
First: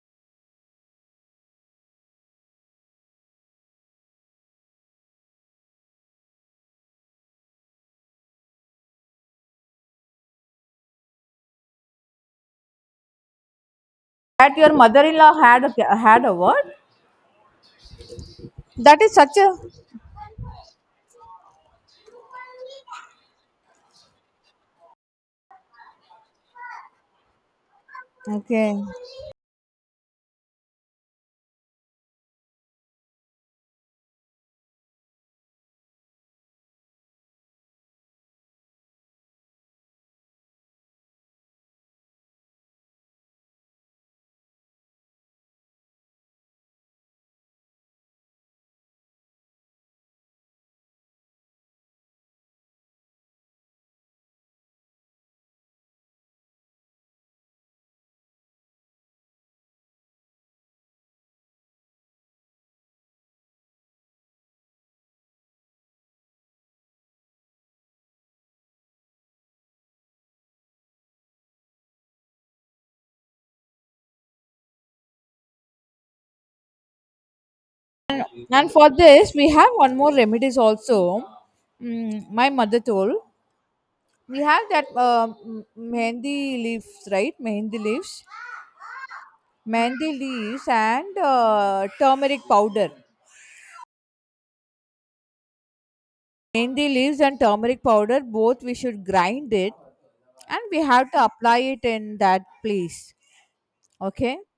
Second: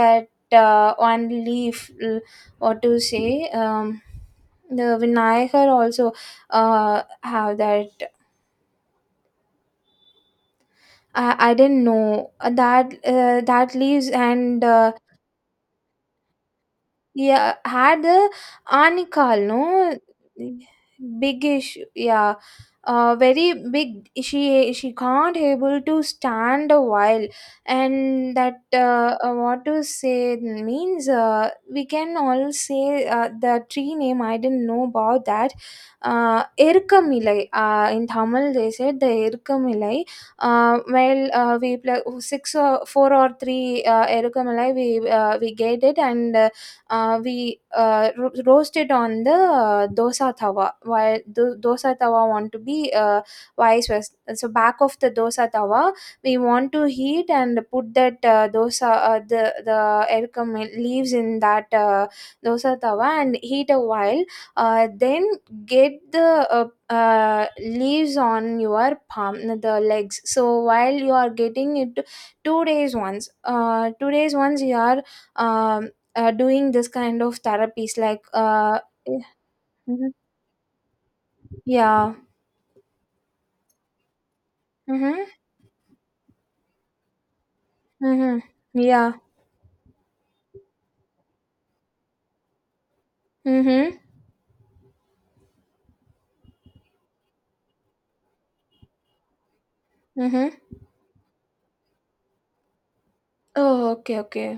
[SPEAKER 1] that one leaf, l-, what to say, the Vinayakar also, how that, I didn't know, that, that leaves,
[SPEAKER 2] That
[SPEAKER 1] and
[SPEAKER 2] your mother-in-law had a word?
[SPEAKER 1] yeah, had a
[SPEAKER 2] That is such
[SPEAKER 1] Anikal,
[SPEAKER 2] a,
[SPEAKER 1] no, big issue. Yeah, very big. She can't able to stand a while. And that,
[SPEAKER 2] okay.
[SPEAKER 1] what to say means. We can all say the tree name. I didn't know about that. Irkamilai. In Tamil they said the Irkamilai. Well, we play six or four or three Irkamilai. We get it. And, we roast it on the dosa tawa. While dosa tawa want to be vice versa. So back of the dosa tawa, we want to heat and put that dosa the erkum leaves in that dosa tawa and heat a while. Then get the leaves on your palm, the legs. So while you are getting it 2 days once, 2 days once you are um, doing this kind of therapies like
[SPEAKER 2] And
[SPEAKER 1] uh
[SPEAKER 2] for this, we have one more
[SPEAKER 1] Mhm.
[SPEAKER 2] remedies also.
[SPEAKER 1] Yeah.
[SPEAKER 2] My mother told. We have that
[SPEAKER 1] Mm-hmm.
[SPEAKER 2] mehendi leaves, right?
[SPEAKER 1] Mm-hmm. Yeah.
[SPEAKER 2] Mehendi leaves, and turmeric powder.
[SPEAKER 1] Mm-hmm.
[SPEAKER 2] Mehendi leaves and turmeric powder, both we should grind it,
[SPEAKER 1] Mm-hmm.
[SPEAKER 2] and we have to apply it in that place.
[SPEAKER 1] Oh, okay,
[SPEAKER 2] Okay.
[SPEAKER 1] okay.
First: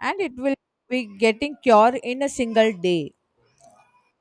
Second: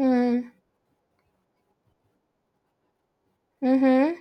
[SPEAKER 2] And it will be getting cure in a single day.
[SPEAKER 1] Mm-hmm.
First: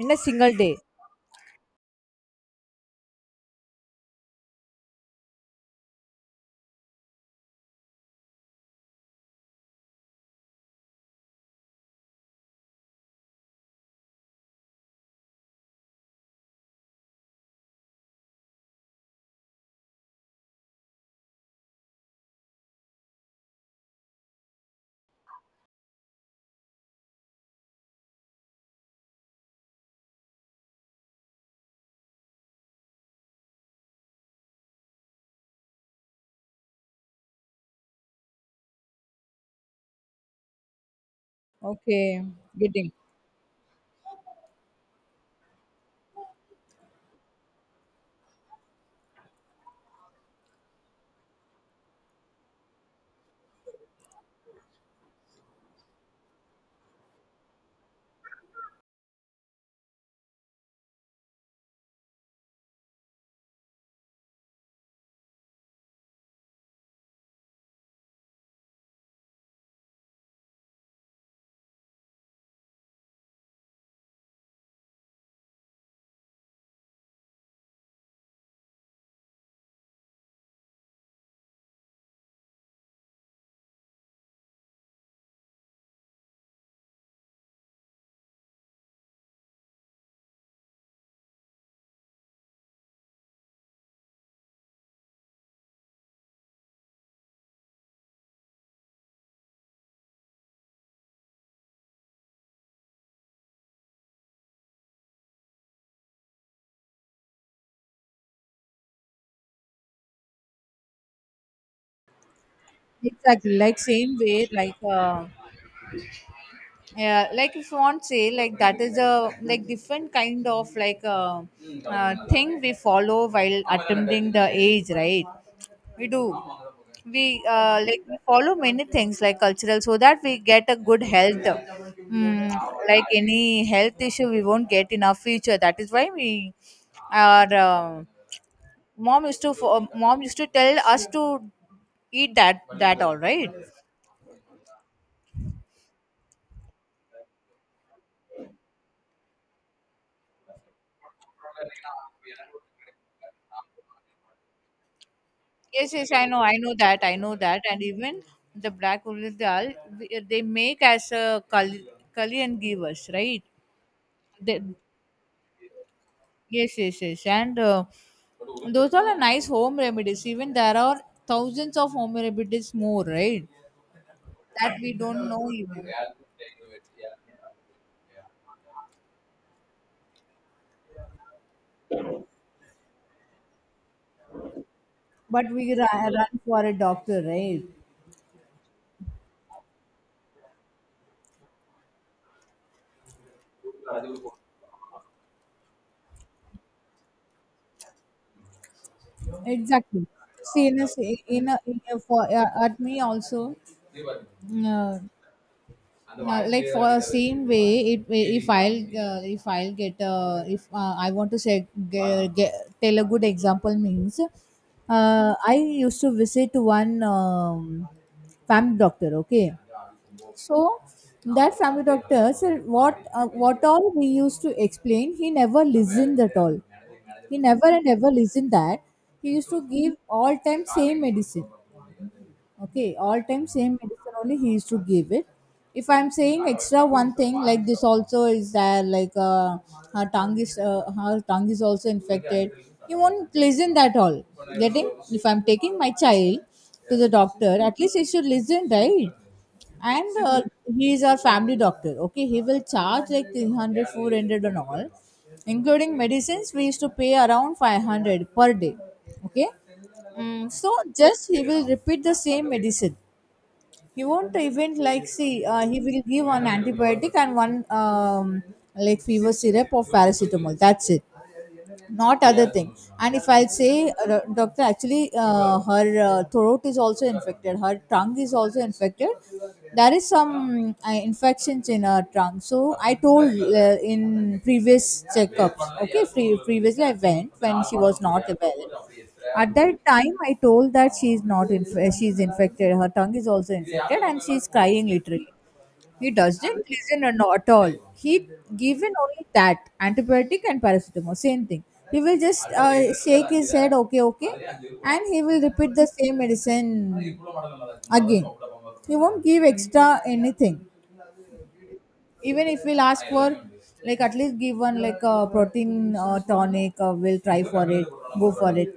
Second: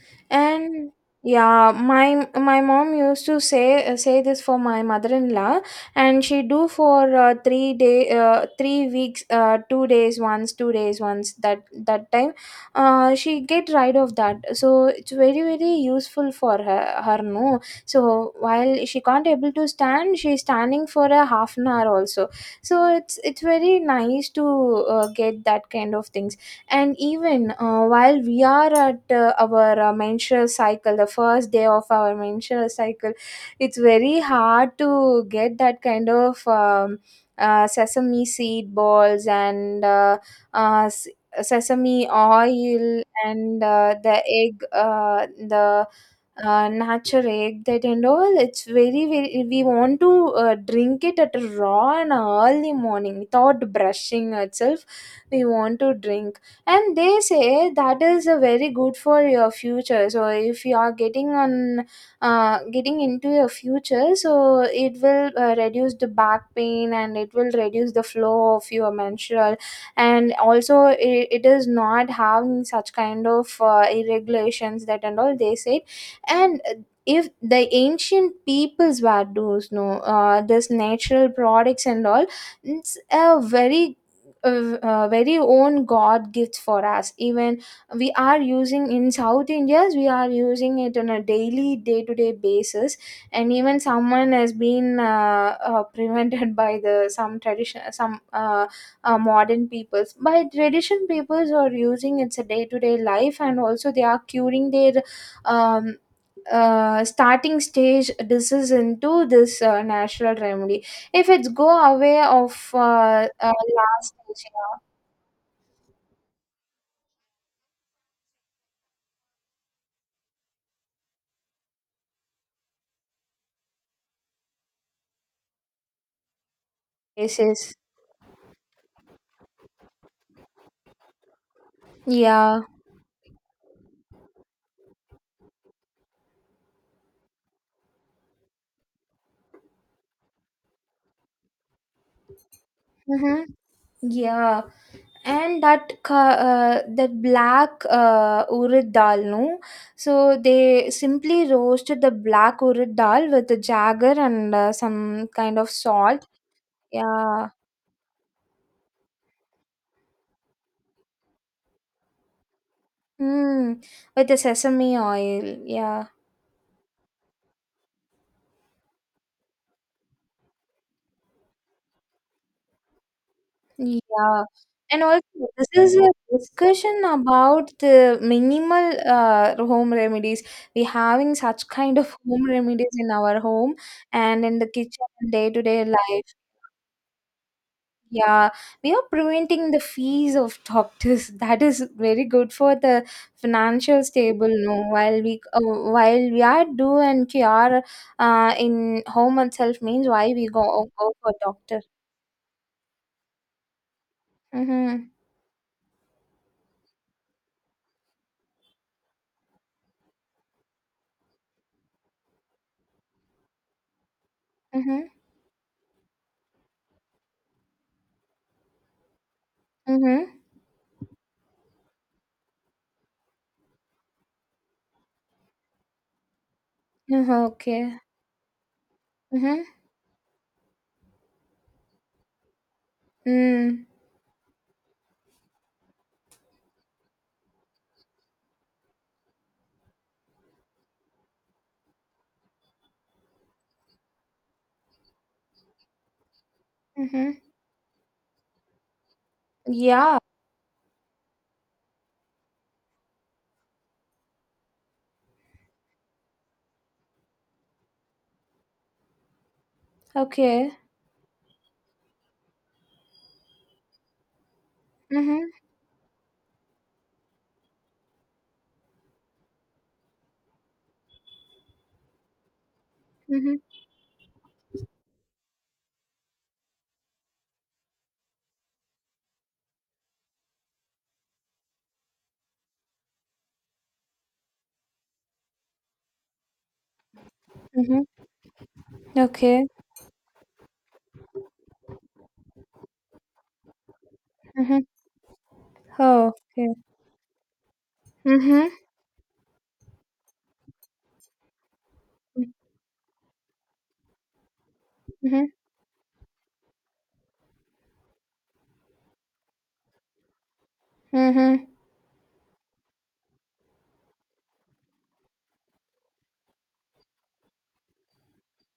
[SPEAKER 2] In a single day.
[SPEAKER 1] And yeah, my mom used to say, say this for my mother-in-law, and she do for 3 day, 3 weeks, 2 days once, 2 days once, that time, she get rid of that. So it's very very useful for her, her no. So while she can't able to stand, she's standing for a half an hour also. So it's very nice to get that kind of things. And even while we are at our menstrual cycle, the first day of our menstrual cycle, it's very hard to get that kind of sesame seed balls and uh, s- sesame
[SPEAKER 2] Okay. Getting,
[SPEAKER 1] oil and the egg, the natural egg, that and all. It's very very, we want to drink it at a raw and early morning without brushing itself, we want to drink. And they say that is a very good for your future. So if you are getting on, getting into your future, so it will reduce the back pain, and it will reduce the flow of your menstrual. And also it is not having such kind of irregulations, that and all, they said. And if the ancient peoples were those no, this natural products and all, it's a very very own god gift for us. Even we are using in south indias, we are using it on a daily day to day basis. And even someone has been prevented [laughs] by the some tradition, some modern peoples by tradition peoples are using, it's a day to day life. And also they are curing their um, starting stage disease into this natural remedy, if it's go away of
[SPEAKER 2] exactly, like
[SPEAKER 1] last
[SPEAKER 2] same way, like.
[SPEAKER 1] Asia
[SPEAKER 2] Yeah, like, if you want to say like, that is a, like, different kind of like thing we follow, while attending the age, right? We do, we,
[SPEAKER 1] places.
[SPEAKER 2] like we follow many things, like cultural, so that we get a good health. mm,
[SPEAKER 1] Yeah.
[SPEAKER 2] like, any health issue we won't get in our future. That is why we, our mom used to tell us to eat that, that all,
[SPEAKER 1] Mm-hmm.
[SPEAKER 2] right?
[SPEAKER 1] Yeah. And that black urad dal no. So they simply roasted the black urad dal with the jagger and some kind of
[SPEAKER 2] Yes, yes,
[SPEAKER 1] salt.
[SPEAKER 2] I know that, I know
[SPEAKER 1] Yeah.
[SPEAKER 2] that. And even the black wool dal they make as a kali, kali and give us, right?
[SPEAKER 1] Mm. With the
[SPEAKER 2] They,
[SPEAKER 1] sesame oil. Yeah.
[SPEAKER 2] yes, yes, yes, and those all are nice home remedies. Even there are thousands of home remedies more, right?
[SPEAKER 1] Yeah,
[SPEAKER 2] That we
[SPEAKER 1] and also
[SPEAKER 2] don't know
[SPEAKER 1] this
[SPEAKER 2] even,
[SPEAKER 1] is a discussion about the minimal home remedies. We having such kind of home remedies in our home and in the kitchen and
[SPEAKER 2] but we
[SPEAKER 1] day-to-day
[SPEAKER 2] run,
[SPEAKER 1] life.
[SPEAKER 2] run for a doctor, right?
[SPEAKER 1] Yeah, we are preventing the fees of doctors. [laughs] That is very good for the financial stable. No, while we are do and cure in home itself
[SPEAKER 2] Exactly.
[SPEAKER 1] means why we
[SPEAKER 2] See, in a,
[SPEAKER 1] go for
[SPEAKER 2] in a, in
[SPEAKER 1] doctor.
[SPEAKER 2] a for, at me also. Uh,
[SPEAKER 1] Mm-hmm.
[SPEAKER 2] Now, like for same way it if I'll if I'll get if I want to say tell a good example means
[SPEAKER 1] Mm-hmm.
[SPEAKER 2] I used to visit one family doctor, okay?
[SPEAKER 1] Mm-hmm.
[SPEAKER 2] So that family doctor, said what all we used to explain he never listened at all,
[SPEAKER 1] Mm-hmm.
[SPEAKER 2] he never and
[SPEAKER 1] Okay.
[SPEAKER 2] ever listened that. He used to
[SPEAKER 1] Mhm.
[SPEAKER 2] give all time same medicine. Okay, all time same
[SPEAKER 1] Mm.
[SPEAKER 2] medicine only he used to give it. If I'm saying extra one thing like this also is there like her tongue is also infected. You won't listen that all. Getting if I'm taking my child to the
[SPEAKER 1] Mhm.
[SPEAKER 2] doctor, at least he should listen, right? And
[SPEAKER 1] Yeah.
[SPEAKER 2] he is our family doctor, okay? He will charge like 300, 400, and all, including medicines we used to pay around 500 per day, okay? Mm, so
[SPEAKER 1] Okay.
[SPEAKER 2] just he will repeat the same medicine. He won't even like see.
[SPEAKER 1] Mhm.
[SPEAKER 2] He will give one antibiotic and one like fever syrup or paracetamol. That's it, not other thing. And if I
[SPEAKER 1] Mhm.
[SPEAKER 2] say doctor, actually her throat is also infected, her tongue is also infected, there is some infections in her tongue. So I told in previous checkups, okay, previously I went when she was
[SPEAKER 1] Mhm.
[SPEAKER 2] not well. At
[SPEAKER 1] Okay.
[SPEAKER 2] that time I told that she is not inf- she is infected, her tongue is also infected, and she is
[SPEAKER 1] Mhm.
[SPEAKER 2] crying literally. he
[SPEAKER 1] Oh,
[SPEAKER 2] doesn't
[SPEAKER 1] okay.
[SPEAKER 2] listen an- at all. He
[SPEAKER 1] Mhm.
[SPEAKER 2] given only that antibiotic and paracetamol, same thing. He will just shake his head, okay, okay, and he will
[SPEAKER 1] Mhm.
[SPEAKER 2] repeat the same medicine again. He won't give extra anything.
[SPEAKER 1] Mhm.
[SPEAKER 2] Even if we'll ask for, like at least give one like a protein tonic, or we'll try for it, go for it.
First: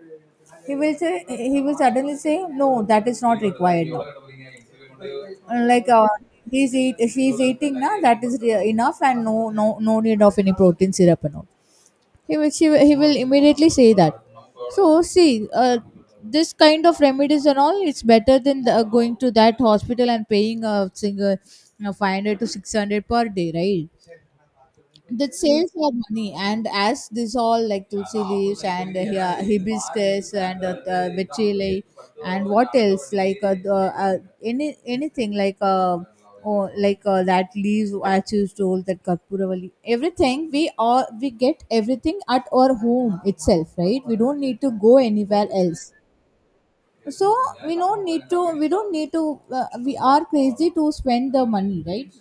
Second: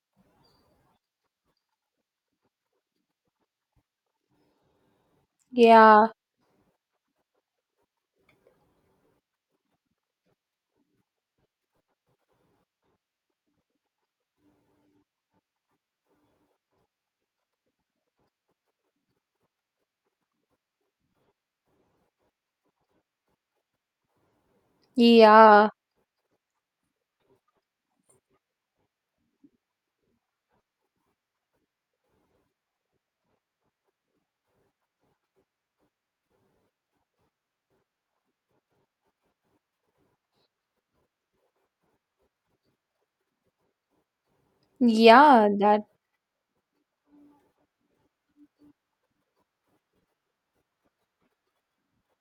[SPEAKER 2] He will say, he will suddenly say no, that is not required now. Uh, like uh,
[SPEAKER 1] Yeah.
[SPEAKER 2] he's eat she's eating now, that is enough, and no no no need of any protein syrup and all. He will immediately say that. So see, this kind of remedies and all, it's better than the going to that hospital and paying a single, you know, 500 to 600 per day, right? That
[SPEAKER 1] Yeah.
[SPEAKER 2] saves our money. And as this all like tulsi leaves and yeah, hibiscus and the vitrilli, and what else, like anything like oh, like that leaves achus roll, that karpuravali, everything, we get everything at our home itself, right? We don't need to go anywhere
[SPEAKER 1] Yeah.
[SPEAKER 2] else.
[SPEAKER 1] That.
[SPEAKER 2] So we don't need to, we don't need to, we are crazy to spend the money, right?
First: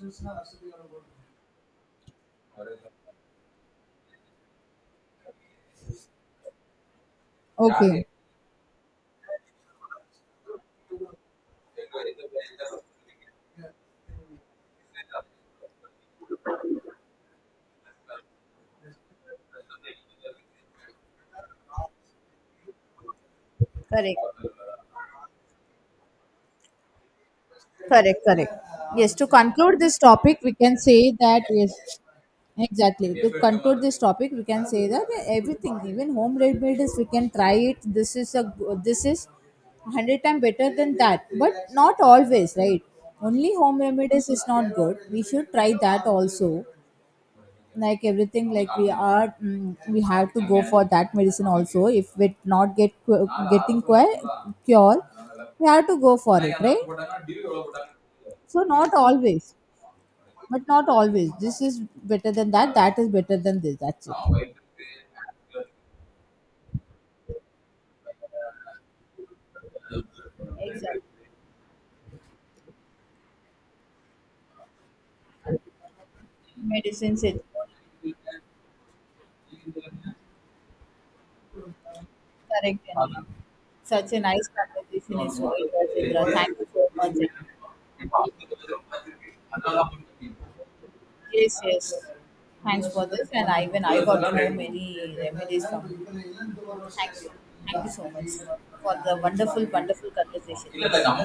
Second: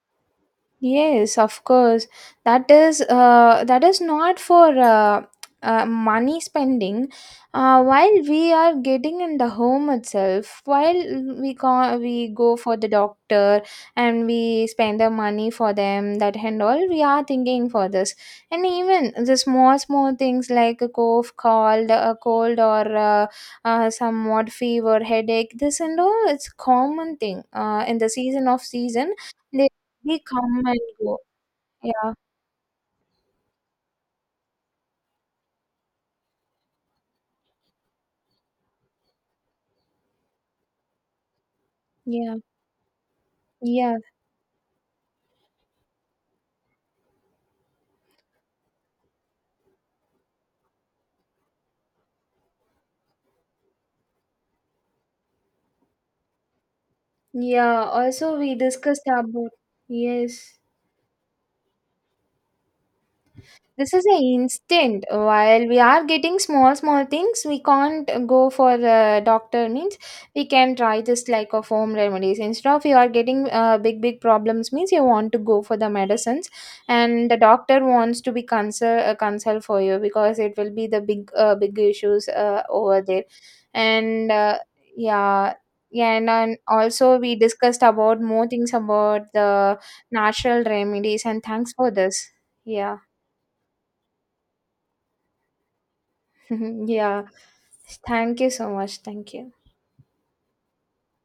[SPEAKER 1] Yes, of course. That is not for money spending.
[SPEAKER 2] Okay,
[SPEAKER 1] While we are getting in the home itself, while we go for the doctor, and we spend the money for them, that and all, we are thinking for this. And even the small small things like a cough, cold, a cold, or
[SPEAKER 2] correct.
[SPEAKER 1] somewhat fever, headache, this and all, it's common thing. In the
[SPEAKER 2] Correct,
[SPEAKER 1] season
[SPEAKER 2] correct.
[SPEAKER 1] of season,
[SPEAKER 2] Yes, to conclude this
[SPEAKER 1] they
[SPEAKER 2] topic, we
[SPEAKER 1] come
[SPEAKER 2] can
[SPEAKER 1] and
[SPEAKER 2] say
[SPEAKER 1] go.
[SPEAKER 2] that, yes,
[SPEAKER 1] Yeah.
[SPEAKER 2] exactly. To conclude this topic, we can say that everything, even home remedies, is, we can try it. This is a, this is 100 times better than that, but not
[SPEAKER 1] Yeah,
[SPEAKER 2] always, right? Only home
[SPEAKER 1] yeah,
[SPEAKER 2] remedies is not good. We should try that also. Like everything, like we are, we have to go for that medicine also. If we not get getting cure, we have to go for it, right?
[SPEAKER 1] yeah. Also, we
[SPEAKER 2] So not
[SPEAKER 1] discussed about
[SPEAKER 2] always
[SPEAKER 1] yes.
[SPEAKER 2] But not always. This is better than that. That is better than this.
[SPEAKER 1] This is
[SPEAKER 2] That's it.
[SPEAKER 1] an instant. While we are getting small, small things, we can't go for the doctor. Means we can try
[SPEAKER 2] Exactly.
[SPEAKER 1] this like of home remedies. Instead of you are getting big, big problems, means you want to go for the medicines,
[SPEAKER 2] Medicines
[SPEAKER 1] and the
[SPEAKER 2] is
[SPEAKER 1] doctor wants to be consult, consult for you, because it will be the big, big issues
[SPEAKER 2] correct.
[SPEAKER 1] over there.
[SPEAKER 2] And such a
[SPEAKER 1] And
[SPEAKER 2] nice conversation is
[SPEAKER 1] yeah,
[SPEAKER 2] going on,
[SPEAKER 1] yeah,
[SPEAKER 2] Indra.
[SPEAKER 1] and,
[SPEAKER 2] Thank
[SPEAKER 1] and
[SPEAKER 2] you so much.
[SPEAKER 1] also we discussed about more things about the natural remedies. And
[SPEAKER 2] Yes,
[SPEAKER 1] thanks for
[SPEAKER 2] yes.
[SPEAKER 1] this.
[SPEAKER 2] Thanks
[SPEAKER 1] Yeah.
[SPEAKER 2] for this. And I, even I got to know many remedies from you.
[SPEAKER 1] [laughs]
[SPEAKER 2] Thank
[SPEAKER 1] yeah.
[SPEAKER 2] you. Thank you so much
[SPEAKER 1] Thank you so
[SPEAKER 2] for
[SPEAKER 1] much.
[SPEAKER 2] the
[SPEAKER 1] Thank you.
[SPEAKER 2] wonderful conversation.